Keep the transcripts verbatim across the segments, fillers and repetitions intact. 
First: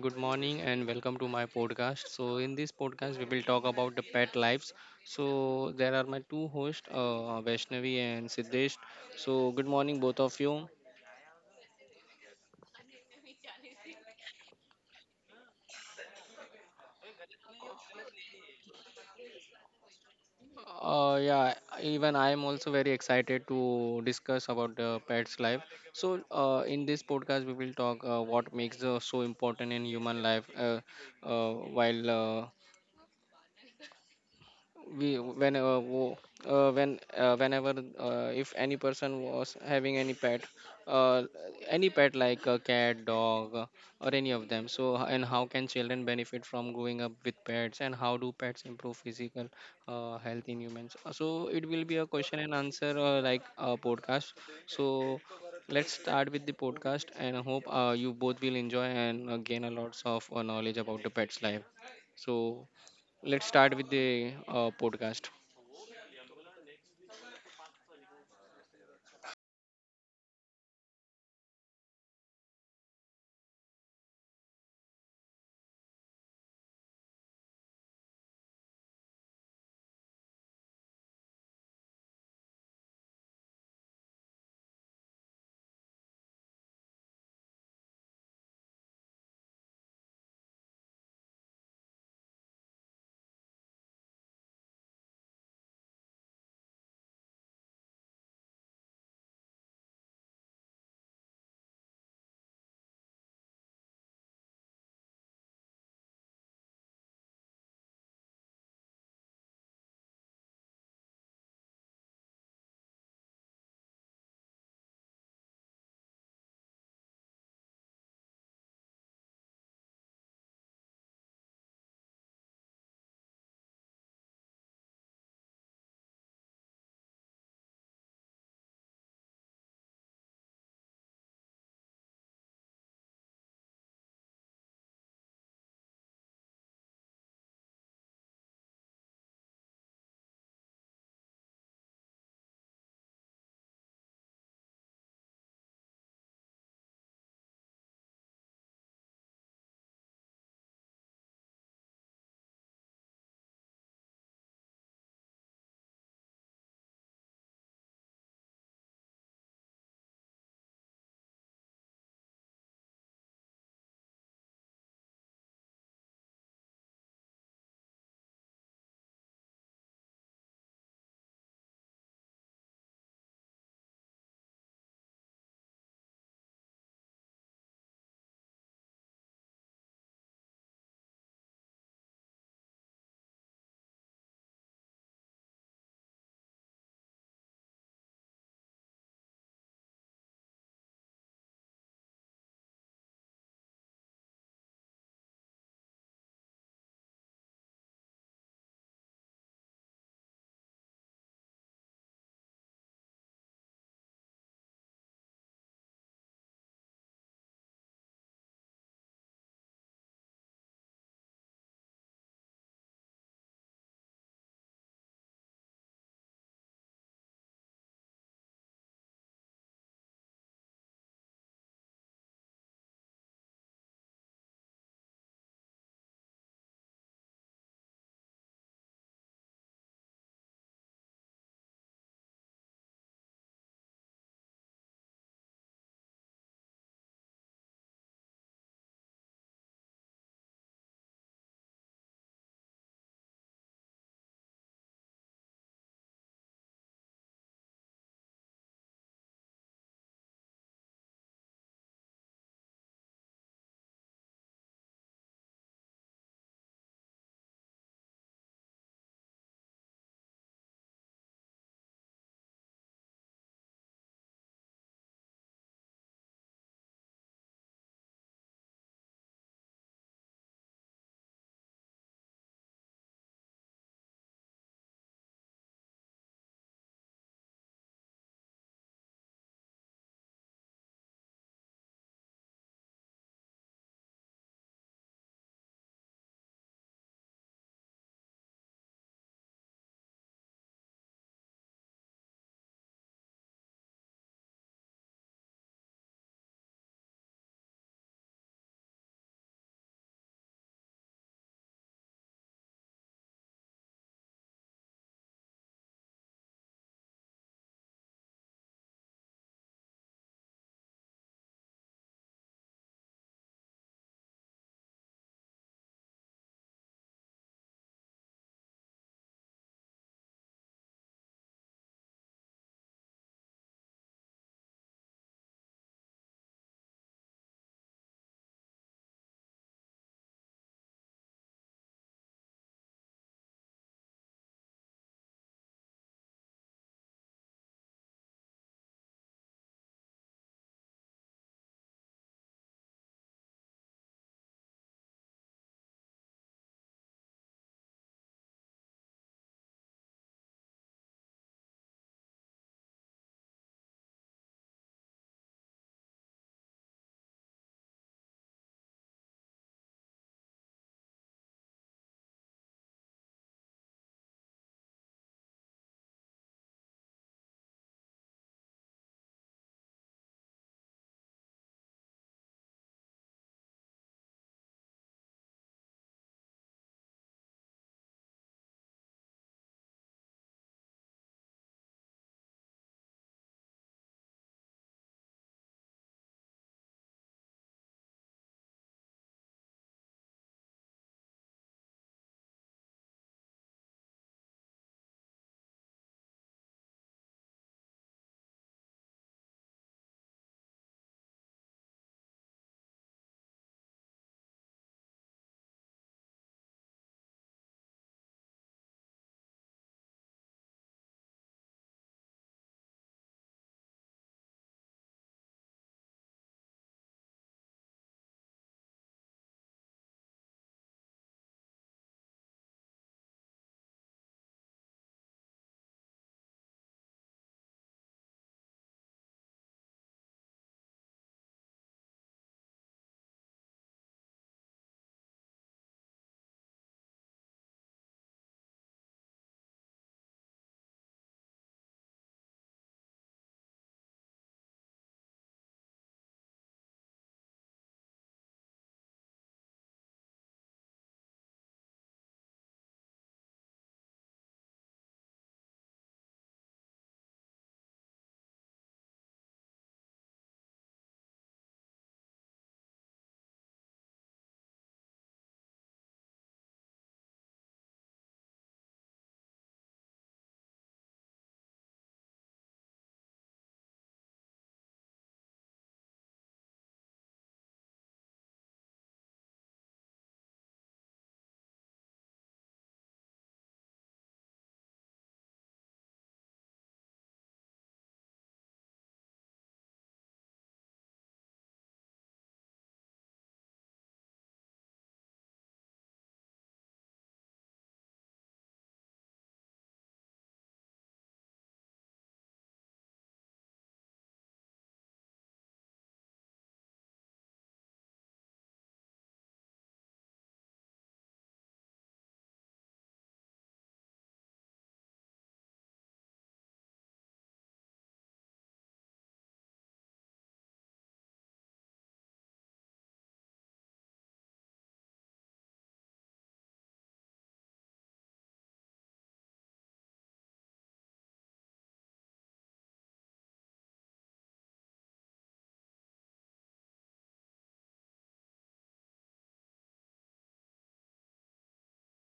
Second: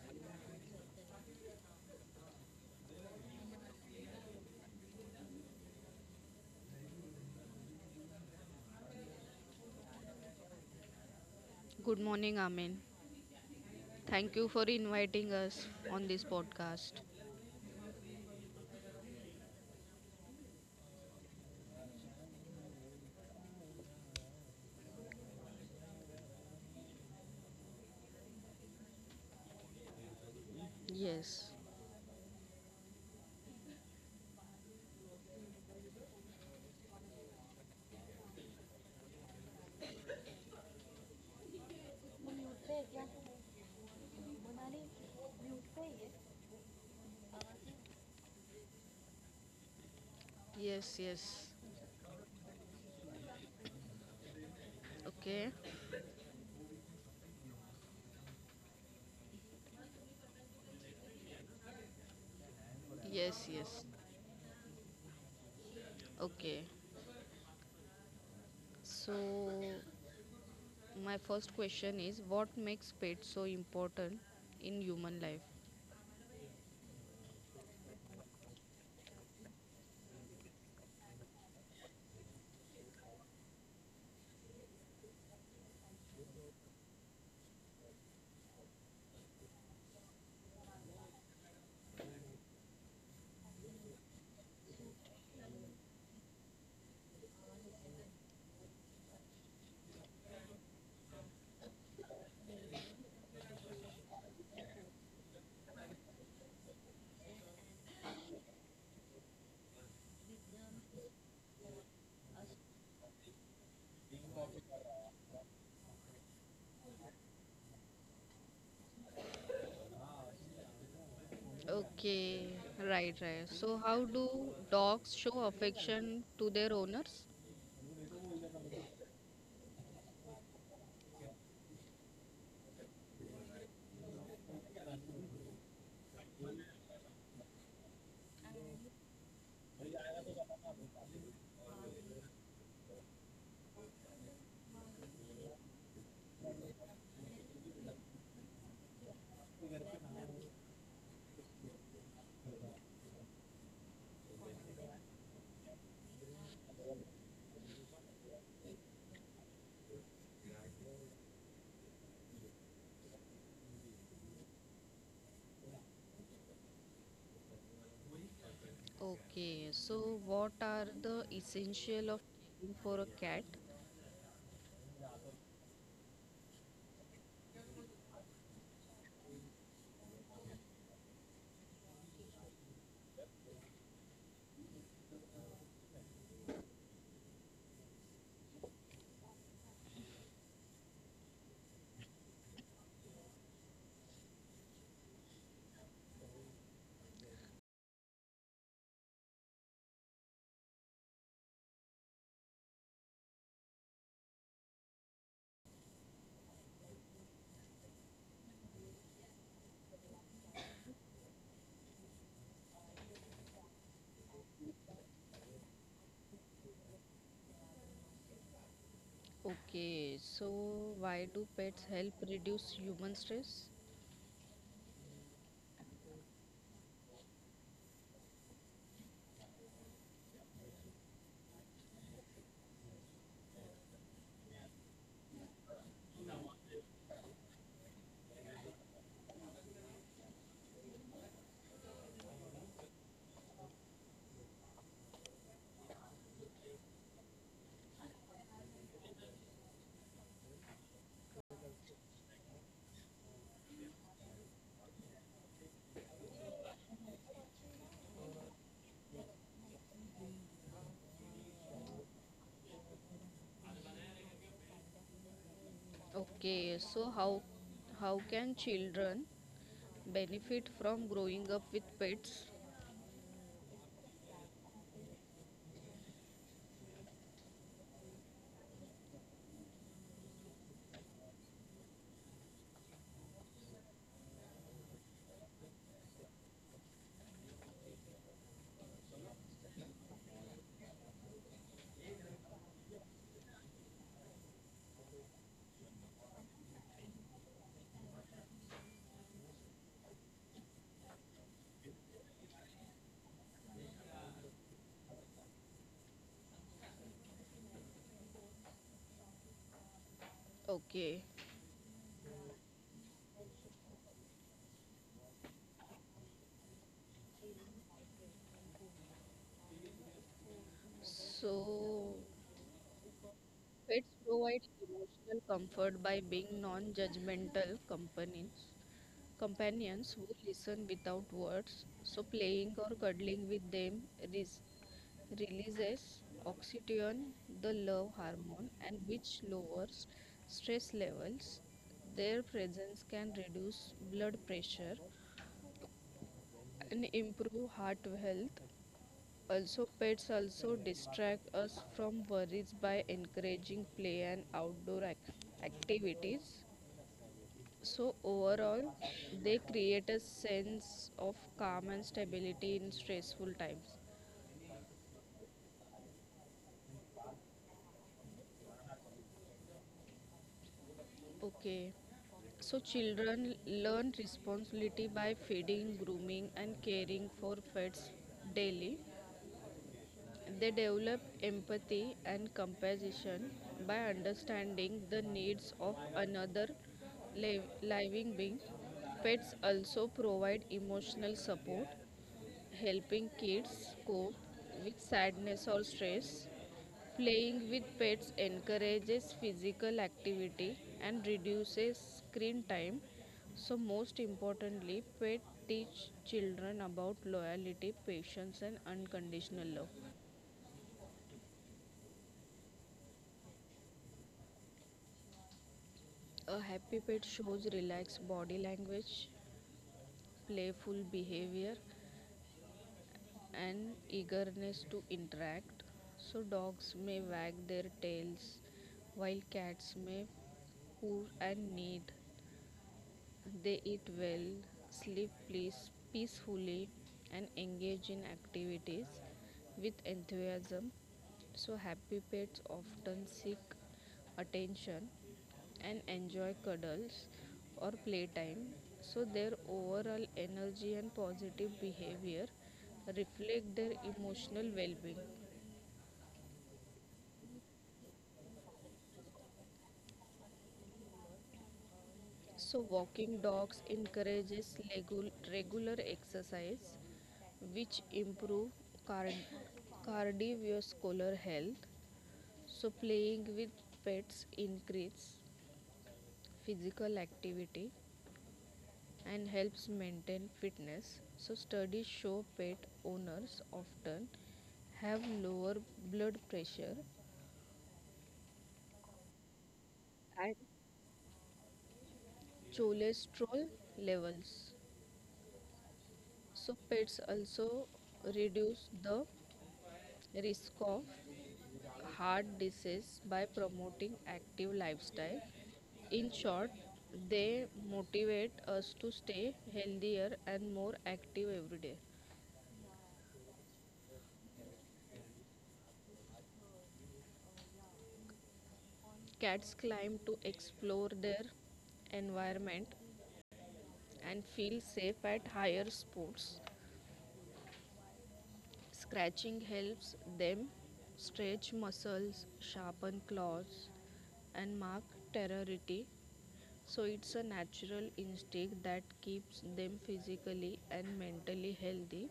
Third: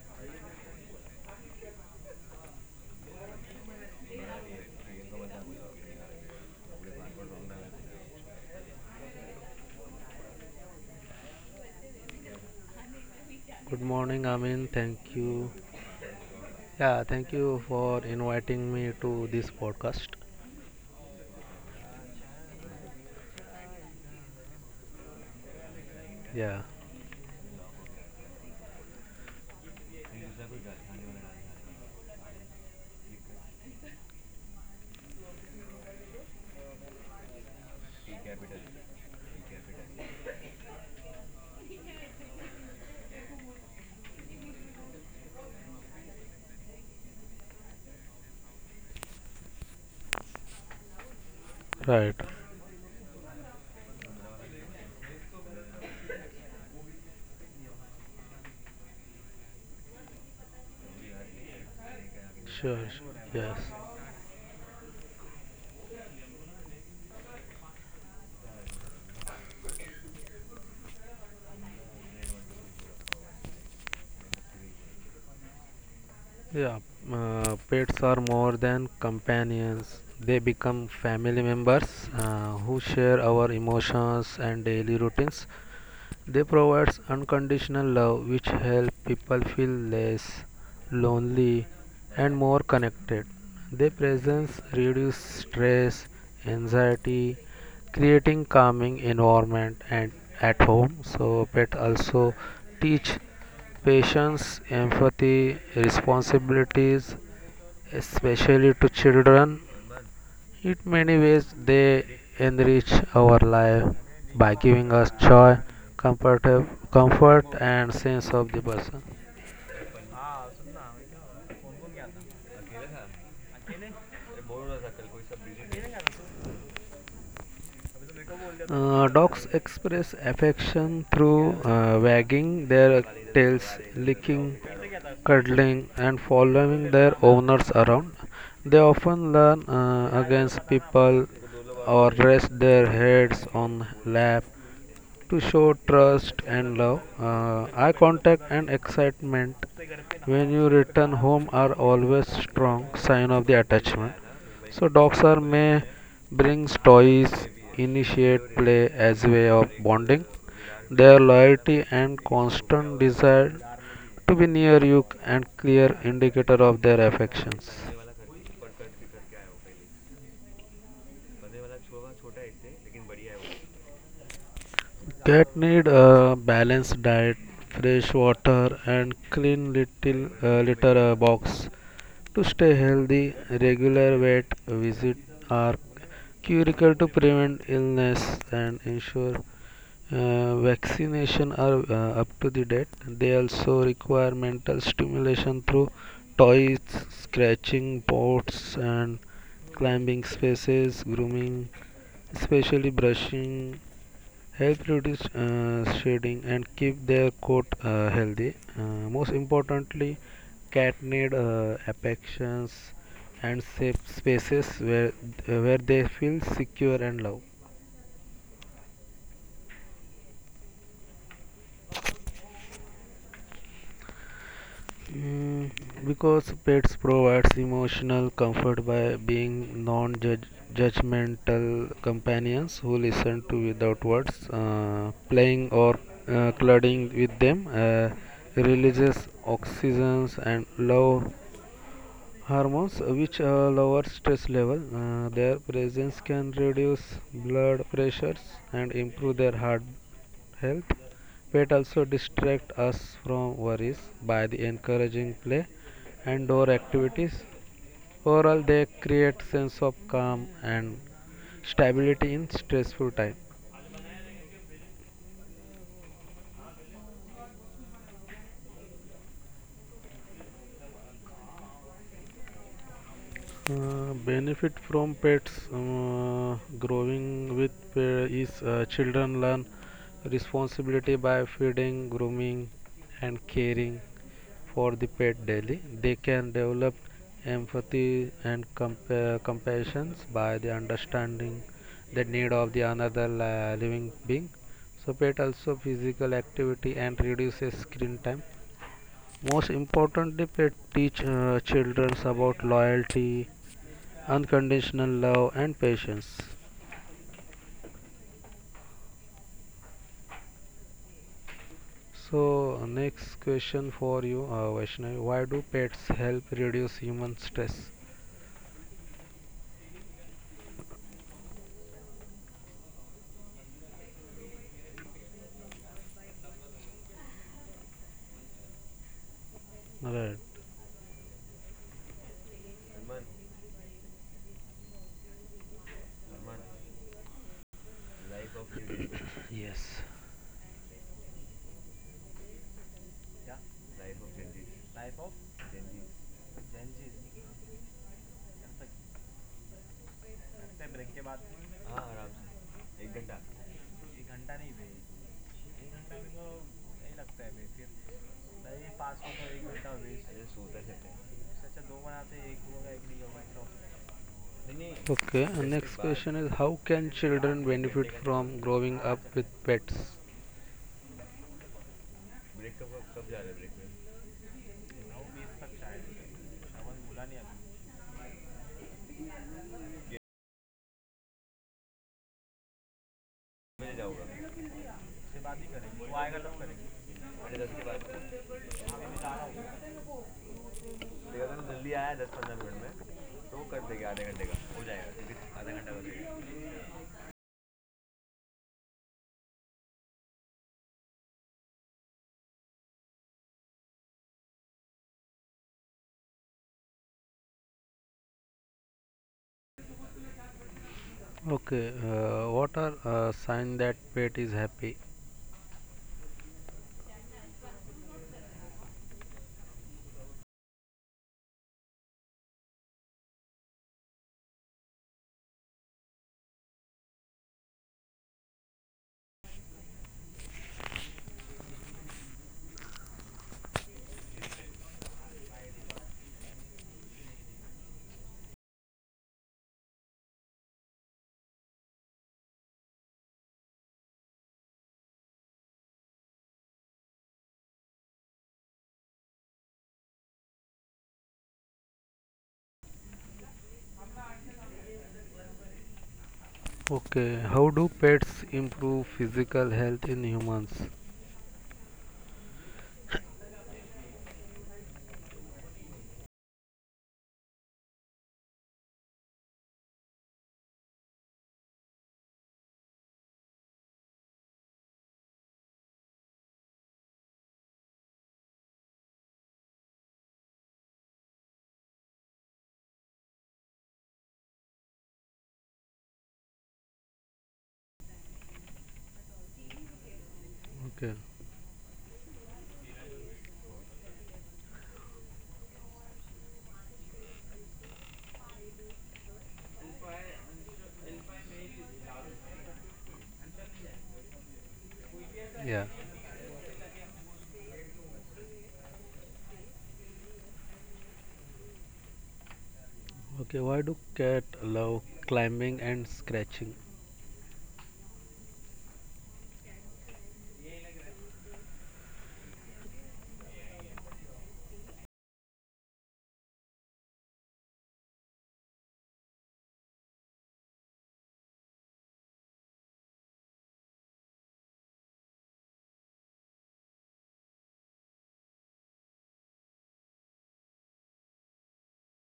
good morning, and welcome to my podcast. So, in this podcast, we will talk about the pet lives. So, there are my two hosts, uh, Vaishnavi and Siddesh. So, good morning, both of you. Good morning, Amin. Good morning, Thank you for Amin. Thank inviting you. us on this podcast. Yeah, thank you for inviting me to this podcast. Uh, yeah, Even I am also very excited to discuss about the pet's life. So, Yeah, uh, in this podcast, we will talk uh, what makes uh, so important in human life. Uh, Yes, uh, while uh, we when uh, wo- uh, when uh, Whenever uh, if any person was having any pet uh, any pet like a cat dog uh, or any of them so h- and how can children benefit from growing up with pets, and how do pets improve physical uh, health in yes, humans? Uh, so yes. it will be a right. question and answer uh, like a podcast. So Okay, let's start with the podcast, and I hope uh, you both will enjoy and uh, gain a lots of uh, knowledge about the pets life. So Sure, sure. yes, let's Yes. start yes. with the uh, podcast. Okay, so my first question is, what makes pets so important in human life? Yeah, uh, pets are more than companions. They become family members uh, who share our emotions and daily routines. They provides unconditional love which help people feel less lonely and more connected. Their presence reduce stress, anxiety, creating calming environment and at home. So pet also teach patience, empathy, responsibilities, especially to children in many ways, they enrich our life by giving us joy, comfort, comfort and sense of the person. Okay, right, right. So how do dogs show affection to their owners? Uh, dogs express affection through uh, wagging their tails, licking, cuddling, and following their owners around. They often learn uh, against people or rest their heads on lap to show trust and love. Uh, eye contact and excitement when you return home are always strong sign of the attachment. So dogs are may brings toys, initiate play as way of bonding. Their loyalty and constant desire to be near you and clear indicator of their affections. Okay, so what are the essential of caring for a cat? Cat need a balanced diet, fresh water, and clean little uh, litter uh, box to stay healthy. Regular vet visit are critical to prevent illness and ensure uh, vaccination are uh, up to the date. They also require mental stimulation through toys, scratching pots, and climbing spaces, grooming, especially brushing help reduce uh, shedding and keep their coat uh, healthy. Uh, most importantly, cat need uh, affections and safe spaces where uh, where they feel secure and loved. Okay, so why do pets help reduce human stress? Mm, because pets provides emotional comfort by being non-judgmental companions who listen to without words. Uh, playing or uh, cuddling with them uh, releases oxygens and love hormones uh, which uh, lower stress level. Uh, their presence can reduce blood pressures and improve their heart health. Pet also distract us from worries by the encouraging play and door activities. Overall, they create sense of calm and stability in stressful time. Okay, so how how can children benefit from growing up with pets? Uh, benefit from pets uh, growing with pet is uh, children learn responsibility by feeding, grooming, and caring for the pet daily. They can develop empathy and compa- compassion by the understanding the need of the another li- living being. So pet also physical activity and reduces screen time. Most importantly, pet teach uh, children about loyalty, unconditional love and patience. Okay, So uh, next question for you, uh, Vaishnavi, why do pets help reduce human stress? so pets provide emotional comfort by being non-judgmental companions companions who Right. listen without words. So playing or cuddling with them res- releases oxytocin, the love hormone, and which Yes. lowers stress levels. Their presence can reduce blood pressure and improve heart health. Also, pets also distract us from worries by encouraging play and outdoor ac- activities. So overall, they create a sense of calm and stability in stressful times. Okay, and next question is, how can children benefit from growing up with pets? Okay, so children learn responsibility by feeding, grooming, and caring for pets daily. They develop empathy and compassion by understanding the needs of another liv- living being. Pets also provide emotional support, helping kids cope with sadness or stress. Playing with pets encourages physical activity and reduces screen time. So most importantly, pets teach children about loyalty, patience, and unconditional love. Okay, uh, what are uh, signs that pet is happy? A happy pet shows relaxed body language, playful behavior, and eagerness to interact. So dogs may wag their tails while cats may who and need. They eat well, sleep please, peacefully, and engage in activities with enthusiasm. So happy pets often seek attention and enjoy cuddles or playtime. So their overall energy and positive behavior reflect their emotional well being. Okay, how do pets improve physical health in humans? So walking dogs encourages legu- regular exercise, which improve card- cardiovascular health. So playing with pets increase physical activity and helps maintain fitness. So studies show pet owners often have lower blood pressure and Okay. cholesterol levels. So pets also reduce the risk of heart disease by promoting active lifestyle. Yeah. In short, they motivate us to stay healthier and more active every day. Okay, why do cat love climbing and scratching? Cats climb to explore their environment and feel safe at higher spots. Scratching helps them stretch muscles, sharpen claws, and mark territory. So it's a natural instinct that keeps them physically and mentally healthy.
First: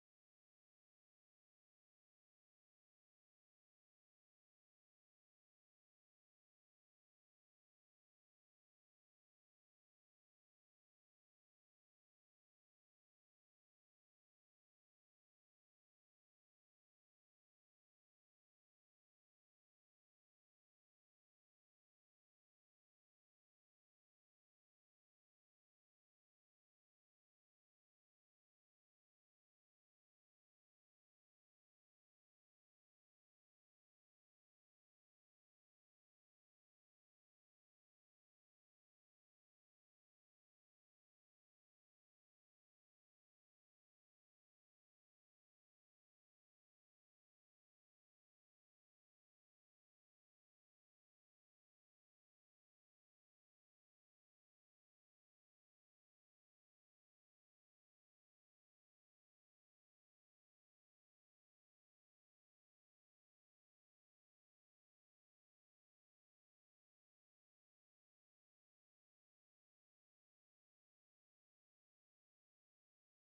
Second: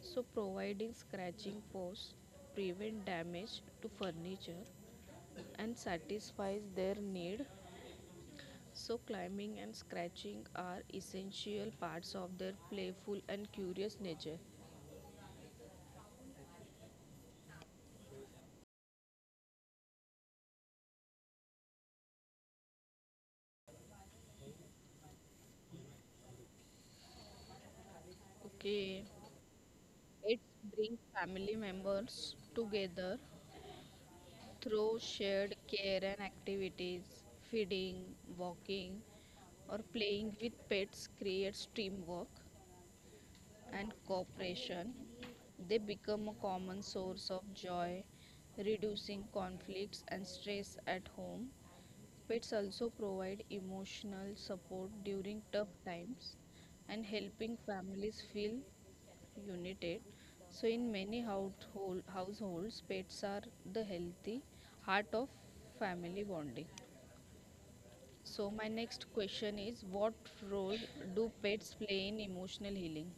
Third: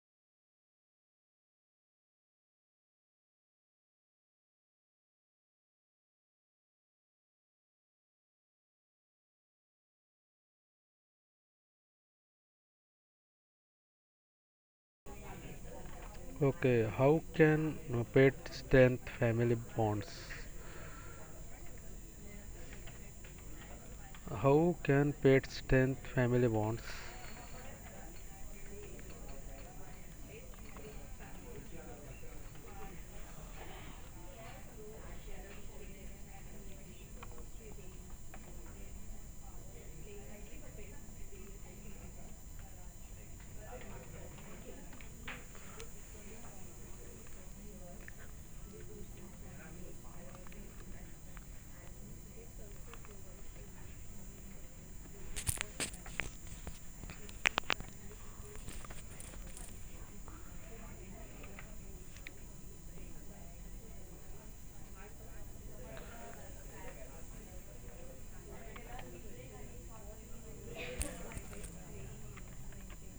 So providing scratching paws prevent damage to furniture and satisfies their need. So climbing and scratching are essential parts of their playful and curious nature. Okay, how can uh, pets strengthen family bonds? How can pets strengthen family bonds? Okay. It brings family members together through shared care and activities. Feeding, walking, or playing with pets creates teamwork and cooperation. They become a common source of joy, reducing conflicts and stress at home. Pets also provide emotional support during tough times and helping families feel united. So in many household, households, pets are the healthy heart of family bonding. So my next question is, what role do pets play in emotional healing?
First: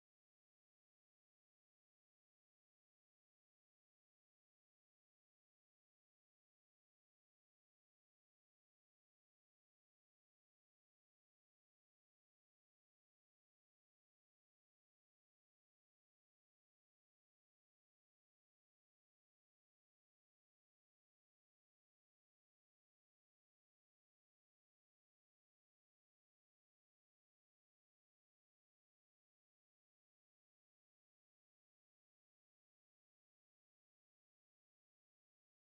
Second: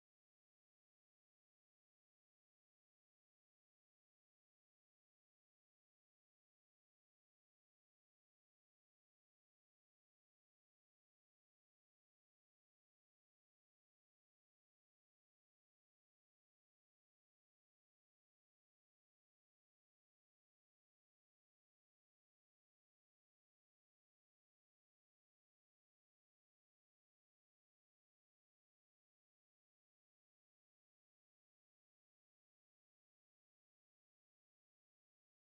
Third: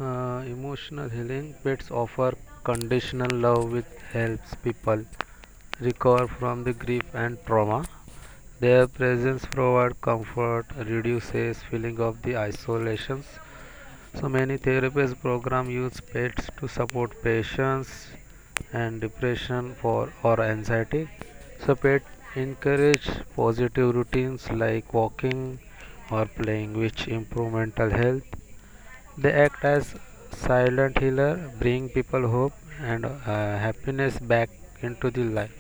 Uh, emotional healing pets offer conditional love which helps people recover from the grief and trauma. Their presence provides comfort, reduces feeling of the isolations. So many therapist program use pets to support patients and depression for or anxiety. So pet encourage positive routines like walking or playing which improve mental health. They act as silent healer, bring people hope and uh, happiness back into the life.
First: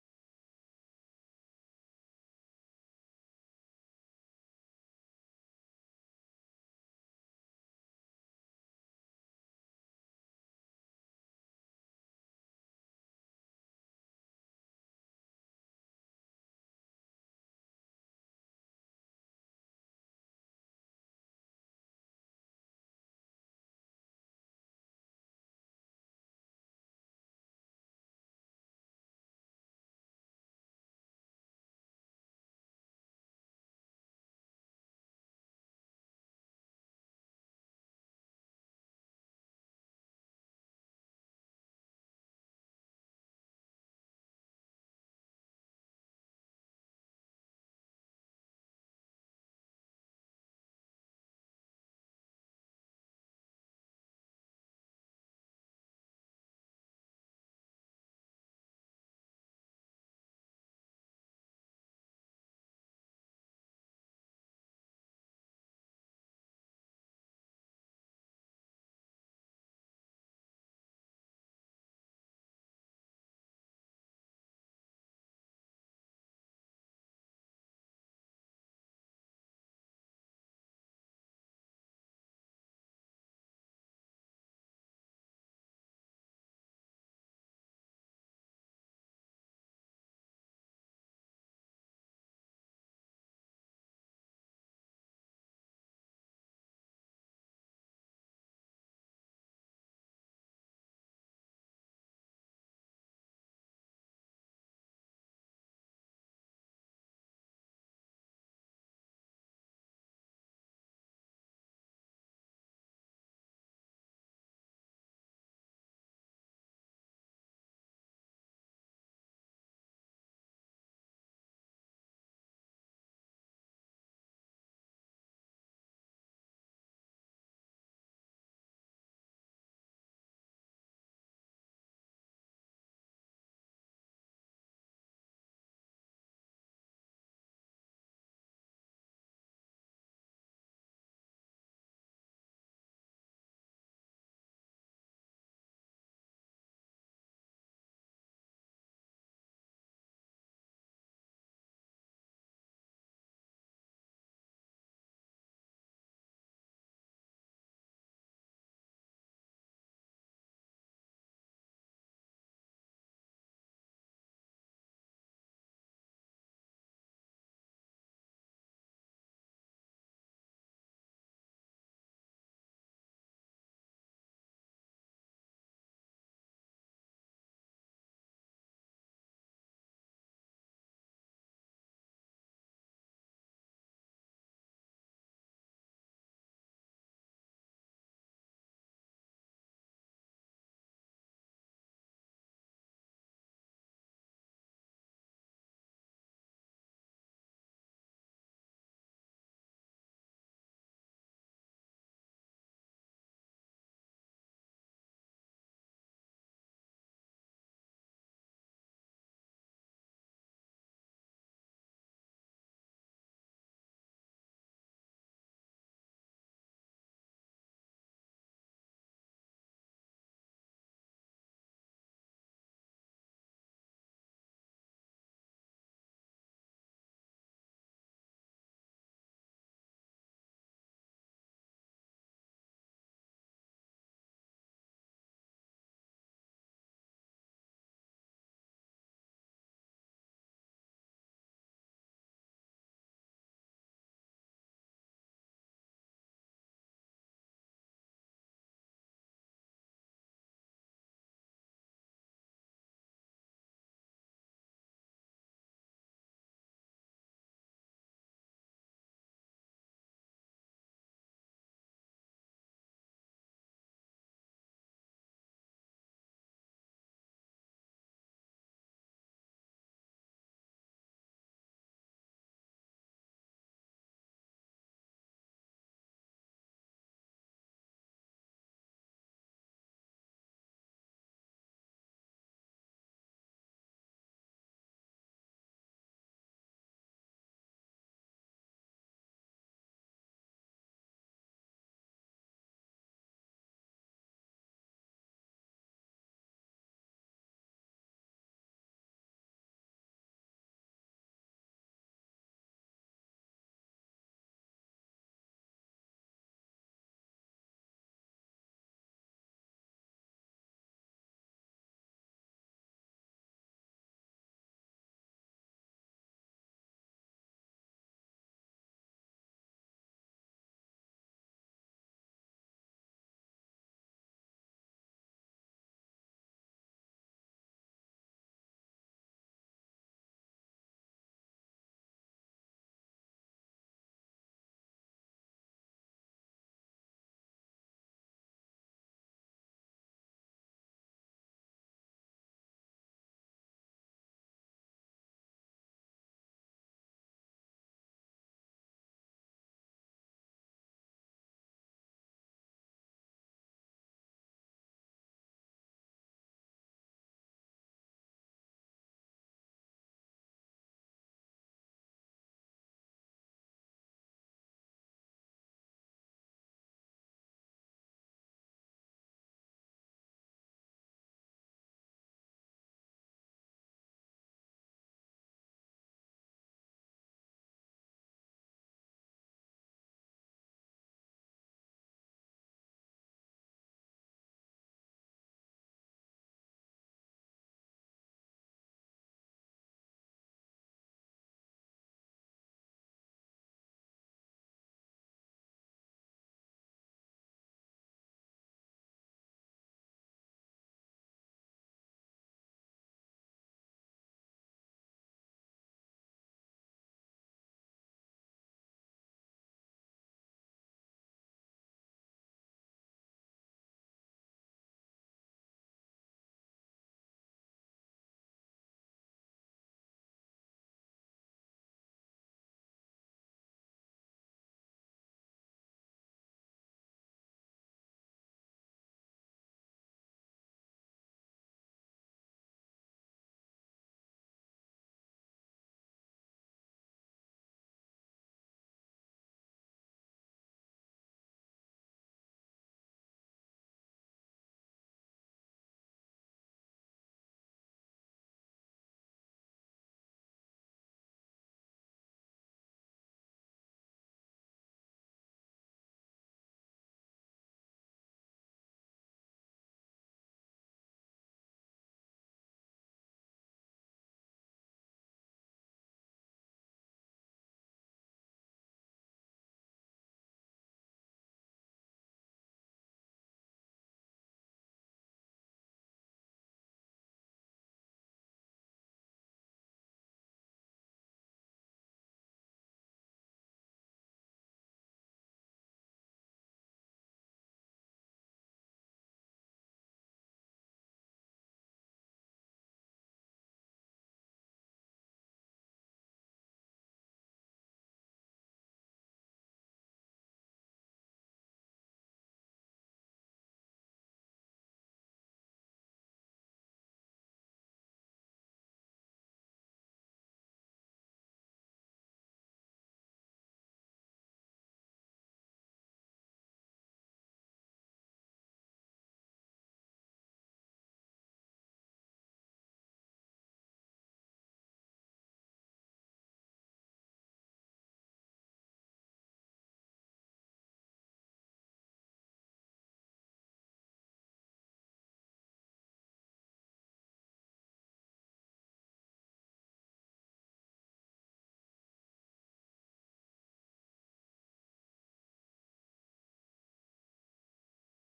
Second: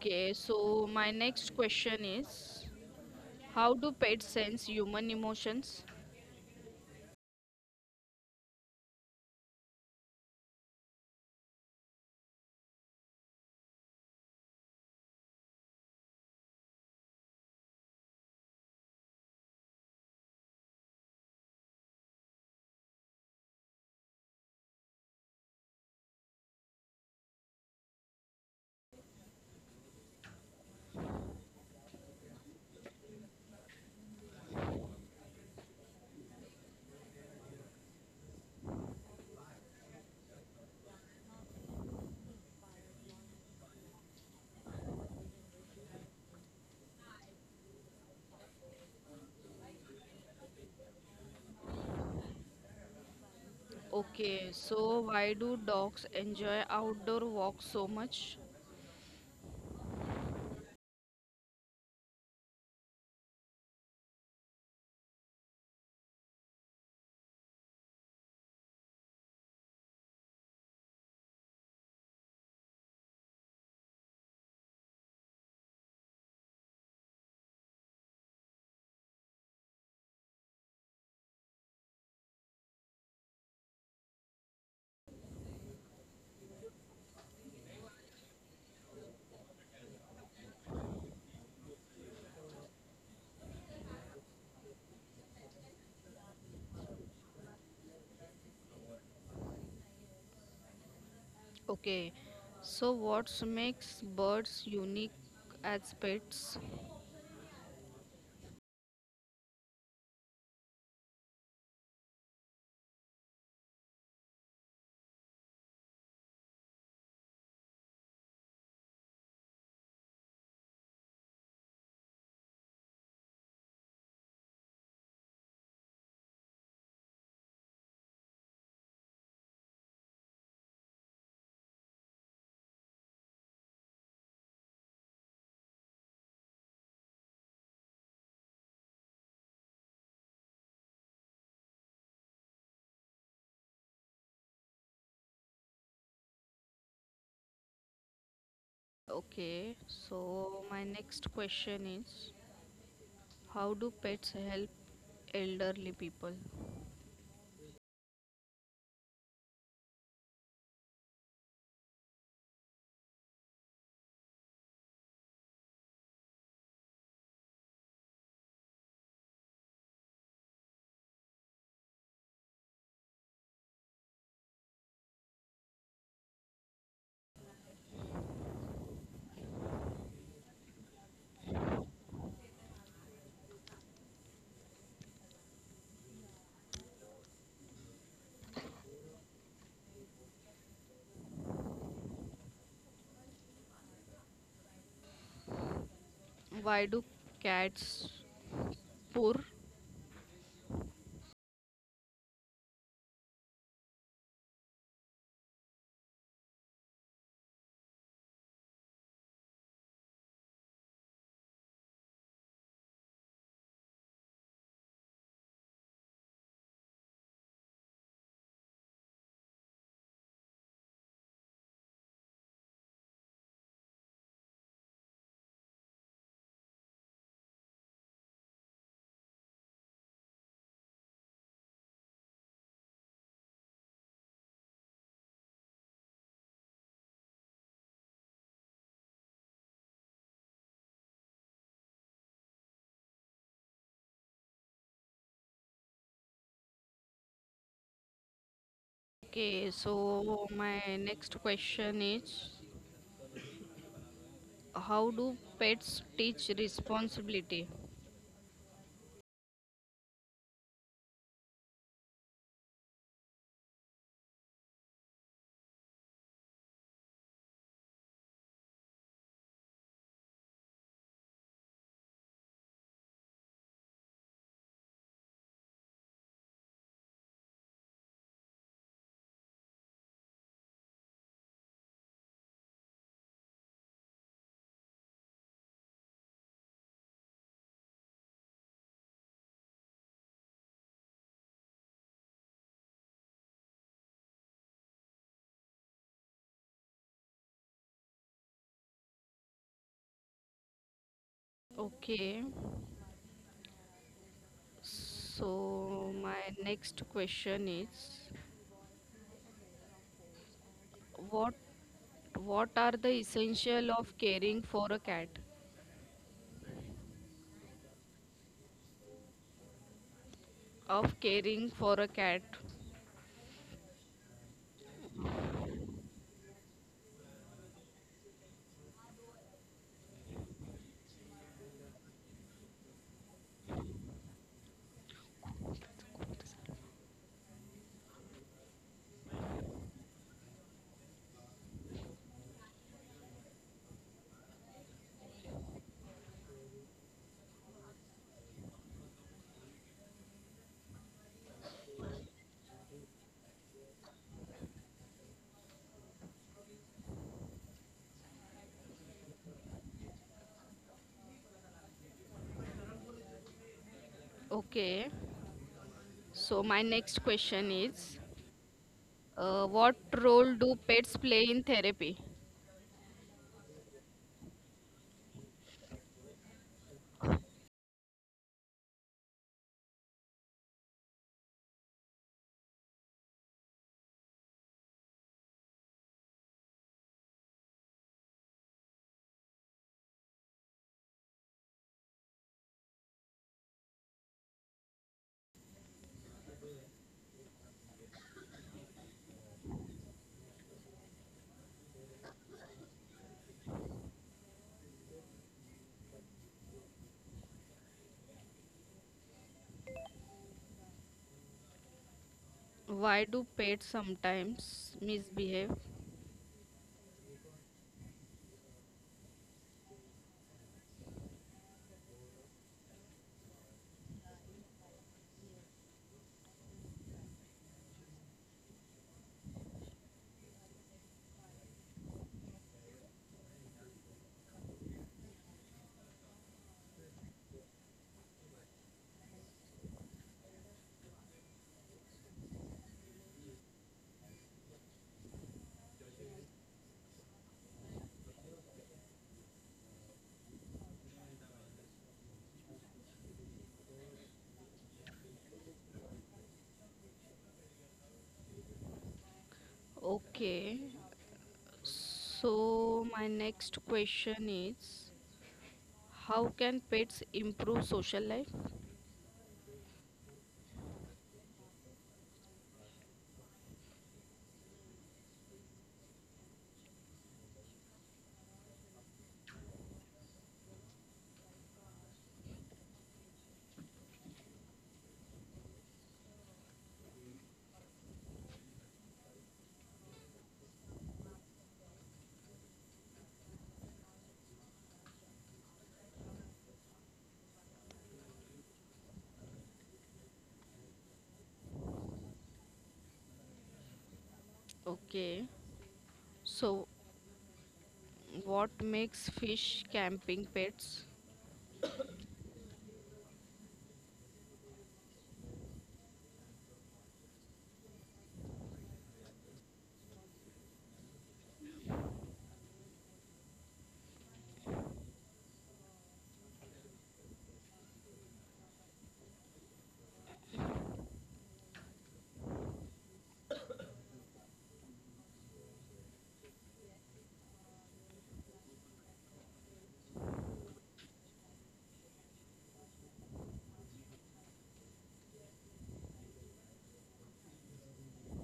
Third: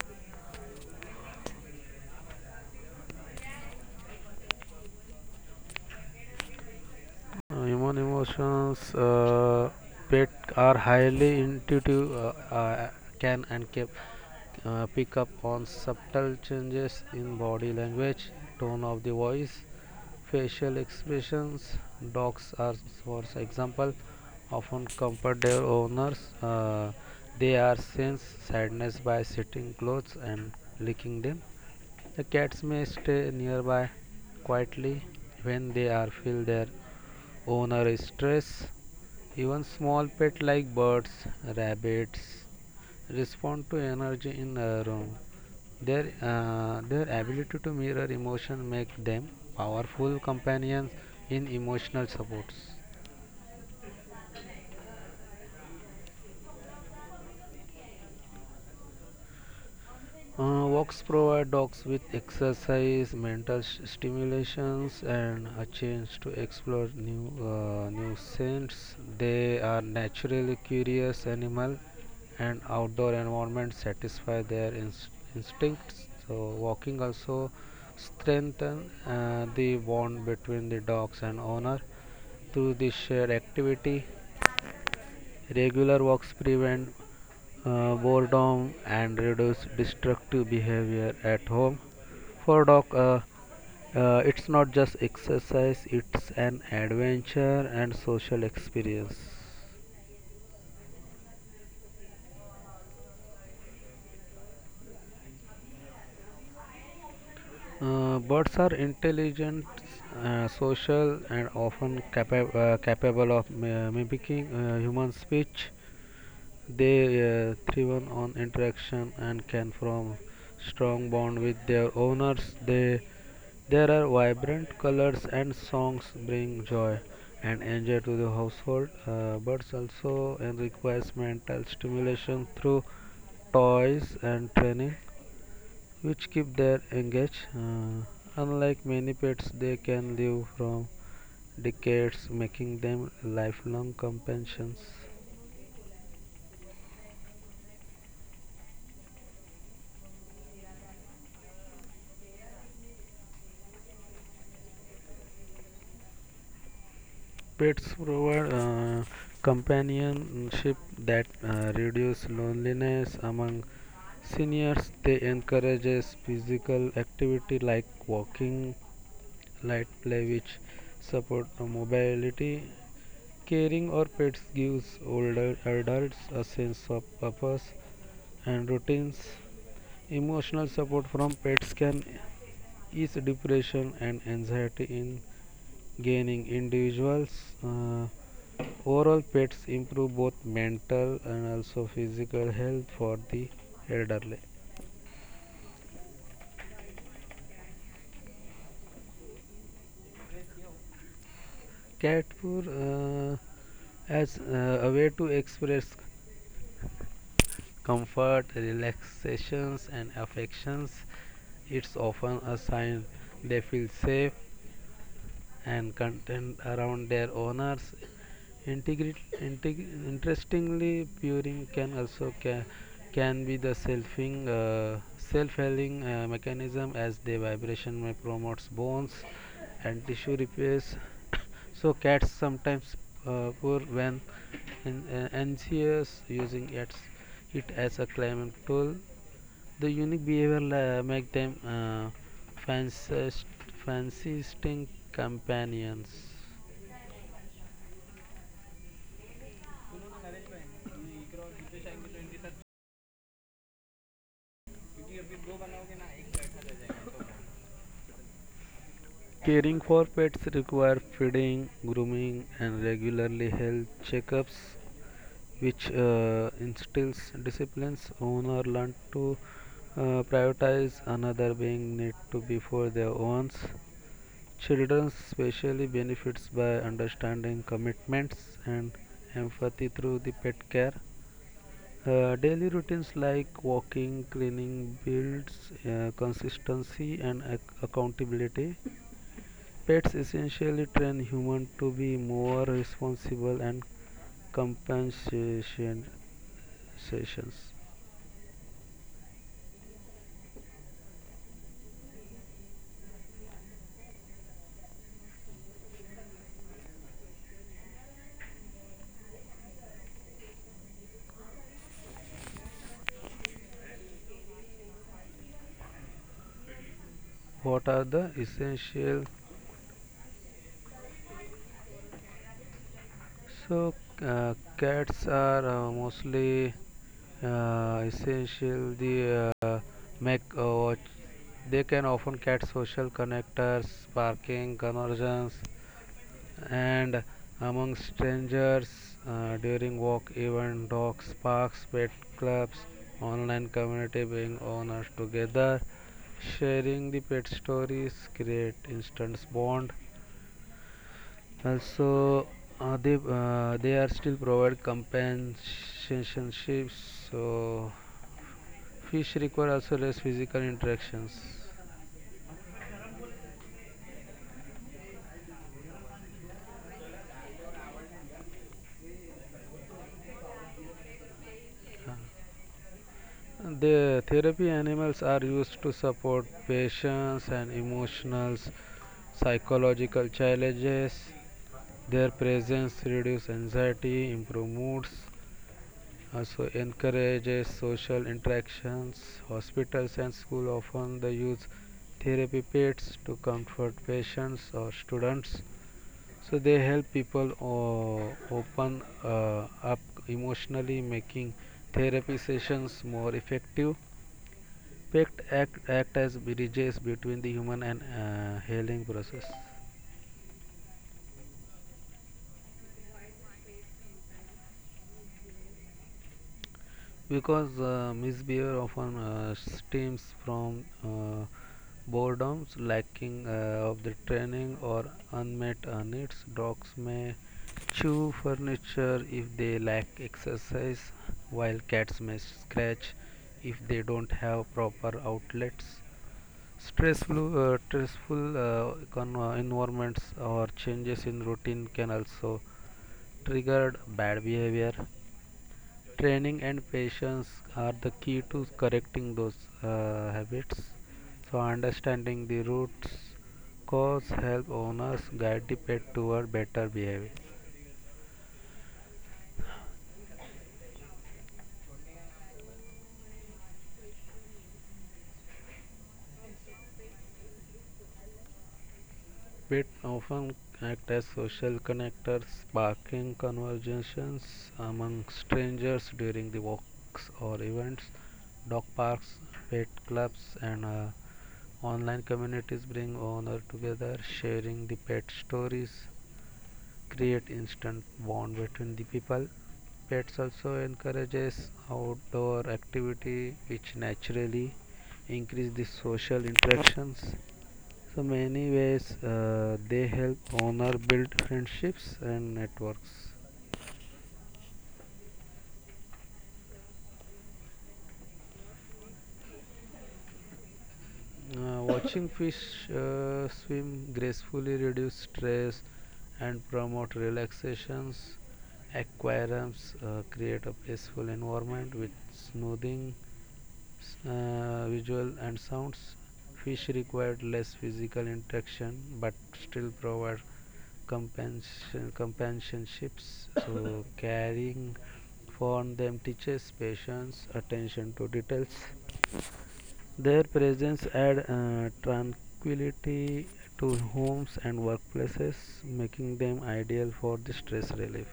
Okay, so my next question is, how do pets sense human emotions? Uh, human emotions, uh, pet are highly intuitive, uh, uh, can and can uh, pick up on subtle changes in body language, tone of the voice, facial expressions. Dogs are, for example, often comfort their owners. uh, they are sense sadness by sitting close and licking them. The cats may stay nearby quietly when they are feel their owner is stressed. Even small pets like birds, rabbits respond to energy in a room. Their uh, their ability to mirror emotion make them powerful companions in emotional supports. Okay, so why do dogs enjoy outdoor walks so much? Uh, walks provide dogs with exercise, mental s- stimulations, and a chance to explore new uh, new scents. They are naturally curious animal, and outdoor environment satisfy their inst- instincts. So walking also strengthen uh, the bond between the dogs and owner through the shared activity. Regular walks prevent uh, boredom and reduce destructive behavior at home. For dog, uh, uh, it's not just exercise; it's an adventure and social experience. Okay, so what makes birds unique as pets? Uh, birds are intelligent, uh, social, and often capa- uh, capable of mi- mimicking uh, human speech. They uh, thrive on interaction and can form strong bond with their owners. They there are vibrant colors and songs bring joy and enjoy to the household. Uh, birds also and requires mental stimulation through toys and training, which keep their engaged. Uh, unlike many pets, they can live from decades, making them lifelong companions. Okay, so my next question is, how do pets help elderly people? Pets provide uh, companionship that uh, reduces loneliness among seniors. They encourage physical activity like walking, light play, which support uh, mobility. Caring for pets gives older adults a sense of purpose and routines. Emotional support from pets can is depression and anxiety in gaining individuals. uh, Oral pets improve both mental and also physical health for the elderly. Why do cats purr? Cat food uh, as uh, a way to express comfort, relaxations and affections, it's often a sign they feel safe and content around their owners. Integri- integ- interestingly, purring can also ca- can be the selfing, uh, self-healing uh, mechanism as the vibration may promotes bones and tissue repairs. So cats sometimes uh, purr when in, uh, anxious, using its, it as a climate tool. The unique behavior la- make them uh, fancies- companions. Okay, so my next question is, how do pets teach responsibility? Caring for pets require feeding, grooming, and regularly health checkups, which uh, instills disciplines. Owner learn to uh, prioritize another being need to before their own. Children especially benefits by understanding commitments and empathy through the pet care. Uh, daily routines like walking, cleaning builds uh, consistency and ac- accountability. Pets essentially train humans to be more responsible and compensation sessions. Okay, so my next question is, what what are the essential of caring for a cat? What are the essential? Of caring for a cat. So uh, cats are uh, mostly uh, essential. The uh, make uh, watch. They can often cat social connectors, sparking conversions, and among strangers uh, during walk, even dogs parks, pet clubs, online community bring owners together, sharing the pet stories create instant bond. Also uh, they uh, they are still provide companionships, so fish require also less physical interactions. Okay. So my next question is, uh, what role do pets play in therapy? The therapy animals are used to support patients and emotional psychological challenges. Their presence reduces anxiety, improves, moods, also encourages social interactions. Hospitals and schools often they use therapy pets to comfort patients or students. So they help people uh, open uh, up emotionally, making therapy sessions more effective. Pet act, act as bridges between the human and uh, healing process. Why do pets sometimes misbehave? Because uh, misbehavior often uh, stems from uh, boredom, lacking uh, of the training, or unmet uh, needs. Dogs may chew furniture if they lack exercise, while cats may scratch if they don't have proper outlets. Stressful, uh, stressful uh, con- uh, environments or changes in routine can also trigger bad behavior. Training and patience are the key to correcting those uh, habits. So, understanding the roots cause help owners guide the pet toward better behavior. Okay. So my next question is, how can pets improve social life? Bits often act as social connectors, sparking conversations among strangers during the walks or events. Dog parks, pet clubs, and uh, online communities bring owners together, sharing the pet stories, create instant bond between the people. Pets also encourages outdoor activity which naturally increase the social interactions. So many ways uh, they help owner build friendships and networks. Okay. So what makes fish camping pets? Uh, watching fish uh, swim gracefully reduce stress and promote relaxations. Aquariums uh, create a peaceful environment with soothing uh, visual and sounds. Fish required less physical interaction but still provide compensation companionships. So caring for them teaches patience, attention to details. Their presence adds uh, tranquility to homes and workplaces, making them ideal for the stress relief.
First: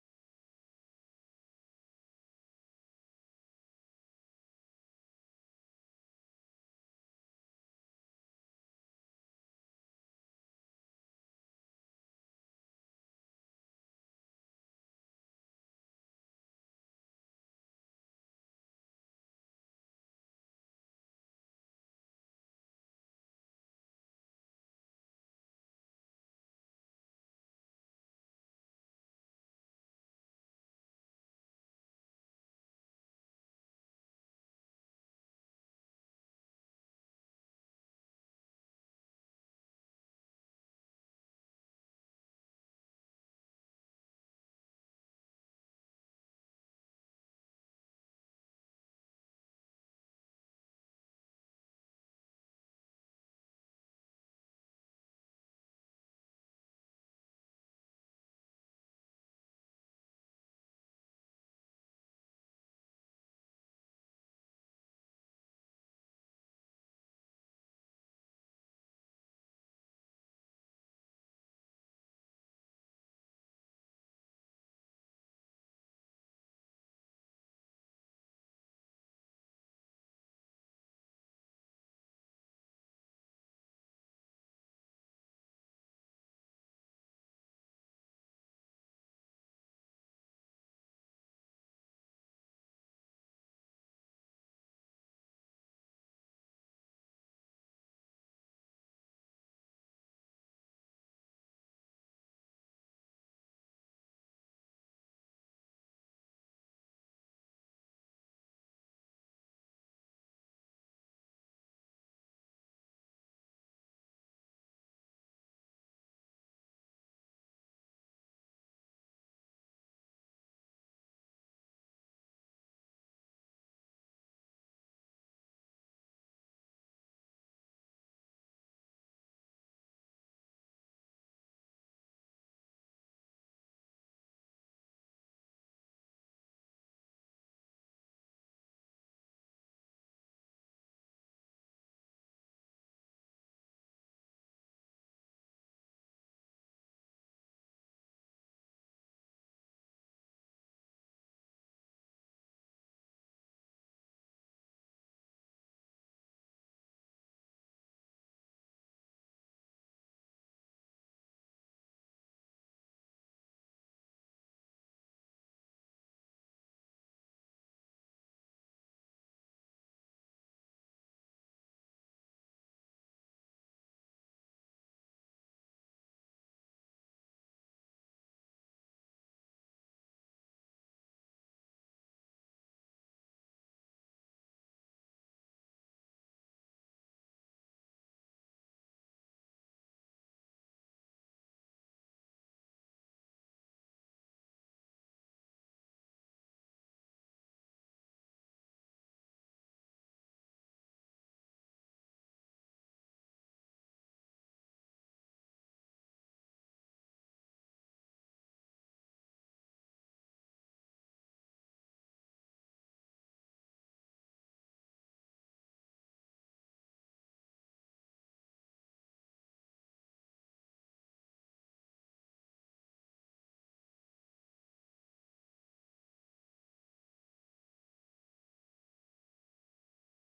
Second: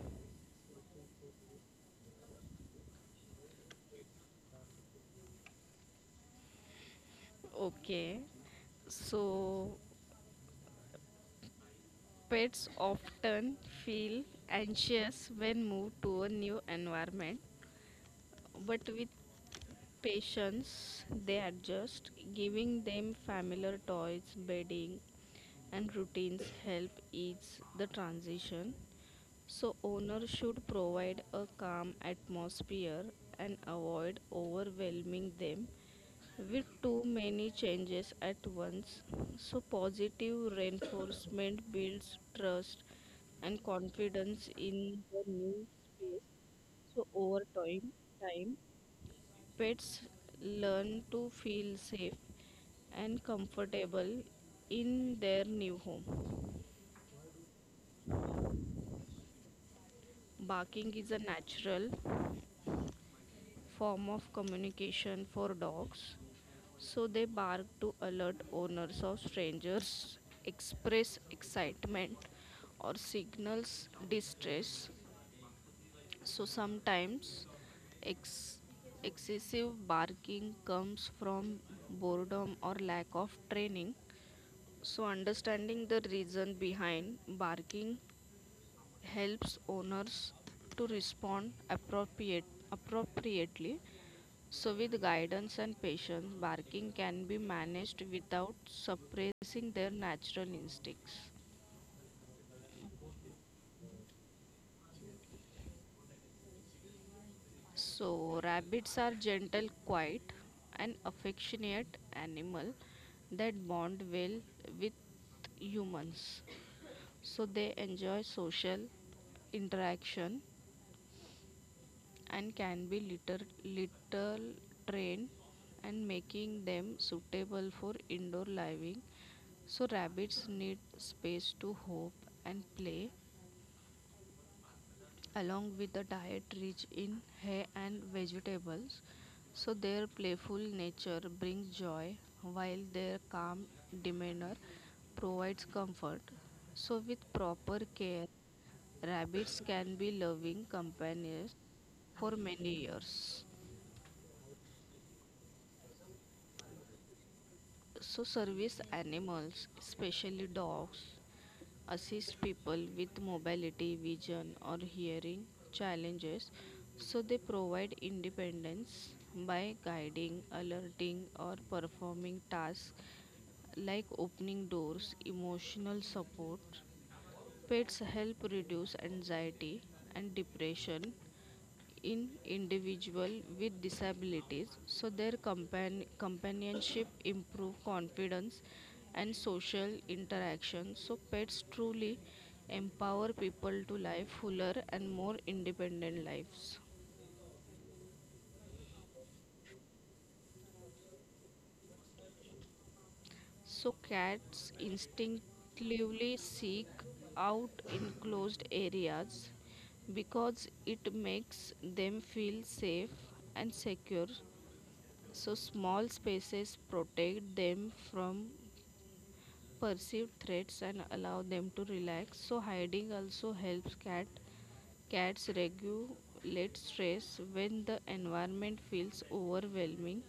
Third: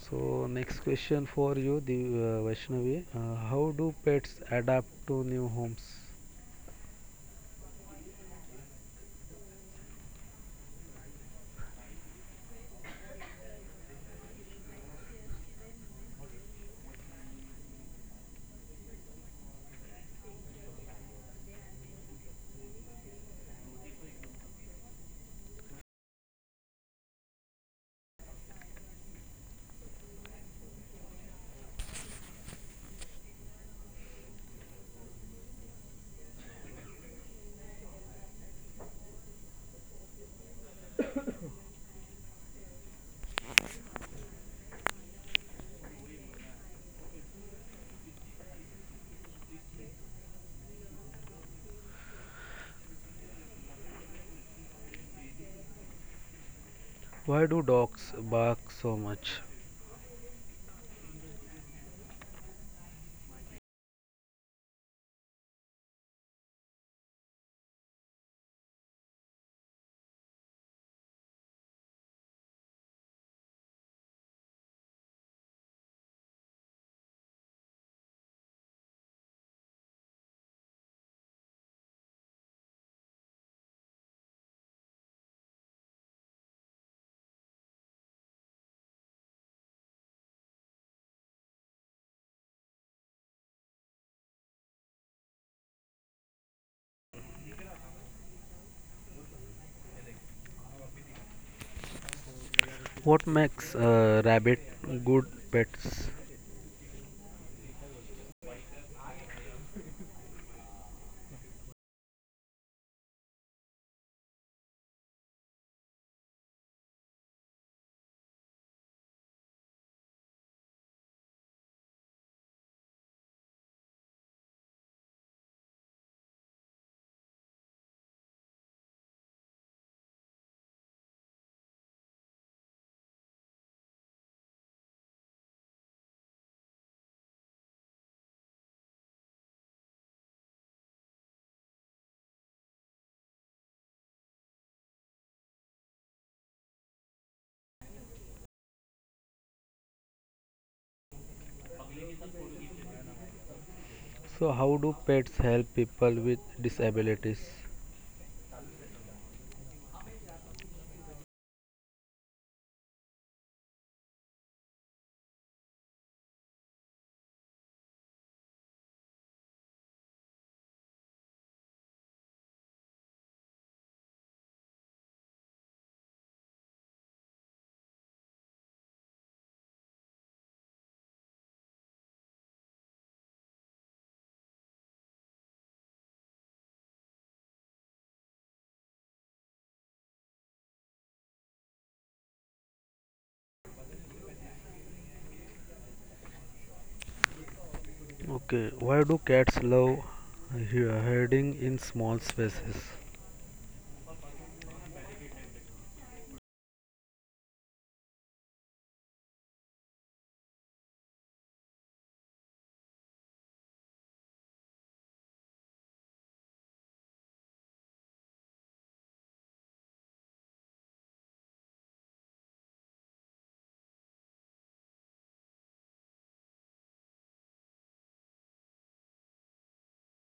So, next question for you, the uh, Vaishnavi. Uh, how do pets adapt to new homes? Okay. So pets often feel anxious when moved to a new environment, but with patience, they adjust. Giving them familiar toys, bedding, and routines help ease the transition. So owner should provide a calm atmosphere and avoid overwhelming them with too many changes at once. So positive reinforcement builds trust and confidence in the new space. So over time, time pets learn to feel safe and comfortable in their new home. Why do dogs bark so much? Barking is a natural form of communication for dogs. So they bark to alert owners of strangers, express excitement, or signals distress. So sometimes ex- excessive barking comes from boredom or lack of training. So understanding the reason behind barking helps owners to respond appropriate, appropriately. So with guidance and patience, barking can be managed without suppressing their natural instincts. What makes uh, rabbit good pets? So rabbits are gentle, quiet, and affectionate animal that bond well with humans. So they enjoy social interaction and can be little little trained and making them suitable for indoor living. So rabbits need space to hop and play, along with a diet rich in hay and vegetables. So their playful nature brings joy while their calm demeanor provides comfort. So with proper care, rabbits can be loving companions for many years. So, how do pets help people with disabilities? So service animals, especially dogs, assist people with mobility, vision, or hearing challenges. So they provide independence by guiding, alerting, or performing tasks like opening doors. Emotional support pets help reduce anxiety and depression in individual with disabilities. So their compan- companionship improve confidence and social interaction. So pets truly empower people to live fuller and more independent lives. Okay, why do cats love he- herding in small spaces? So cats instinctively seek out enclosed areas because it makes them feel safe and secure. So small spaces protect them from perceived threats and allow them to relax. So hiding also helps cat cats regulate stress when the environment feels overwhelming.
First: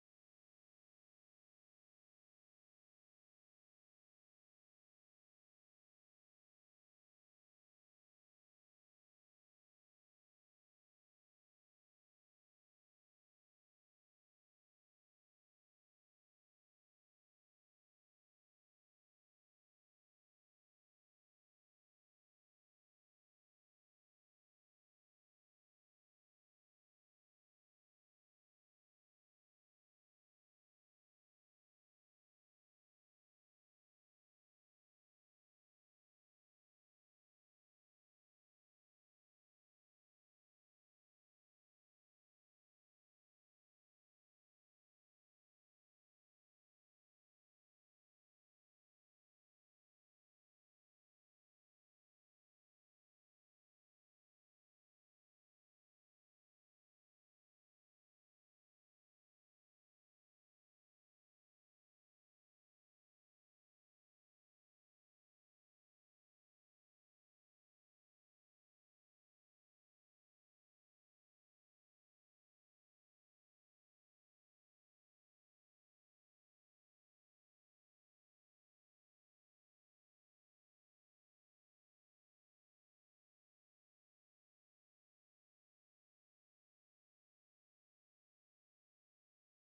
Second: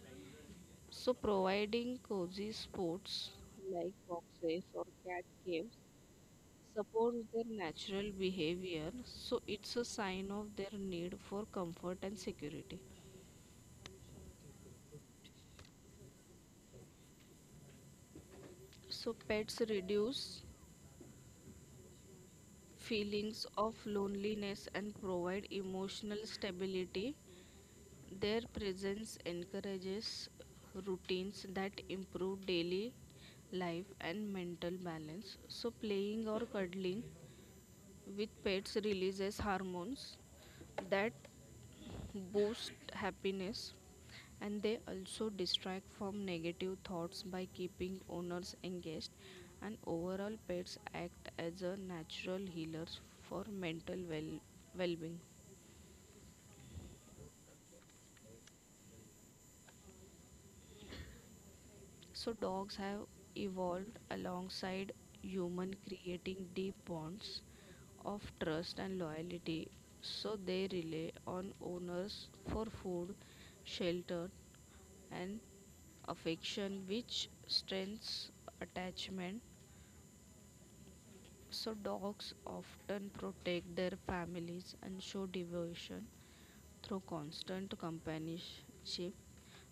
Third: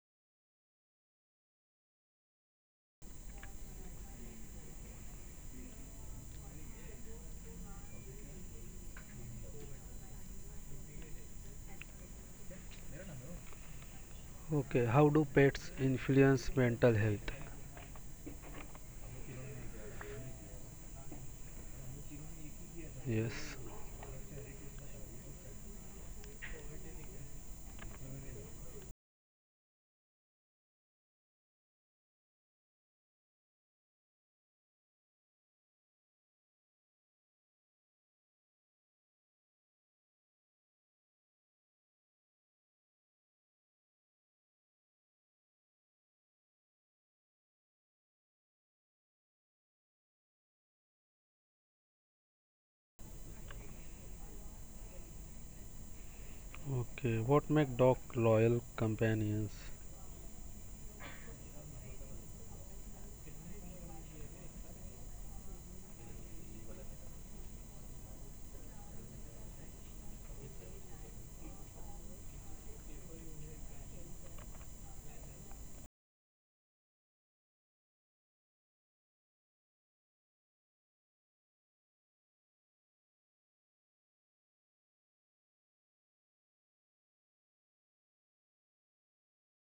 So providing cozy spots like boxes or cat caves supports their natural behavior. So it's a sign of their need for comfort and security. Okay, how do pets influence mental health? So pets reduce feelings Yes. of loneliness and provide emotional stability. Their presence encourages routines that improve daily life and mental balance. So playing or cuddling with pets releases hormones that boost happiness, and they also distract from negative thoughts by keeping owners engaged. And overall, pets act as a natural healers for mental well- well-being. Okay, what make dog loyal companions? So dogs have evolved alongside human, creating deep bonds of trust and loyalty. So they rely on owners for food, shelter, and affection, which strengthens attachment. So dogs often protect their families and show devotion through constant companionship.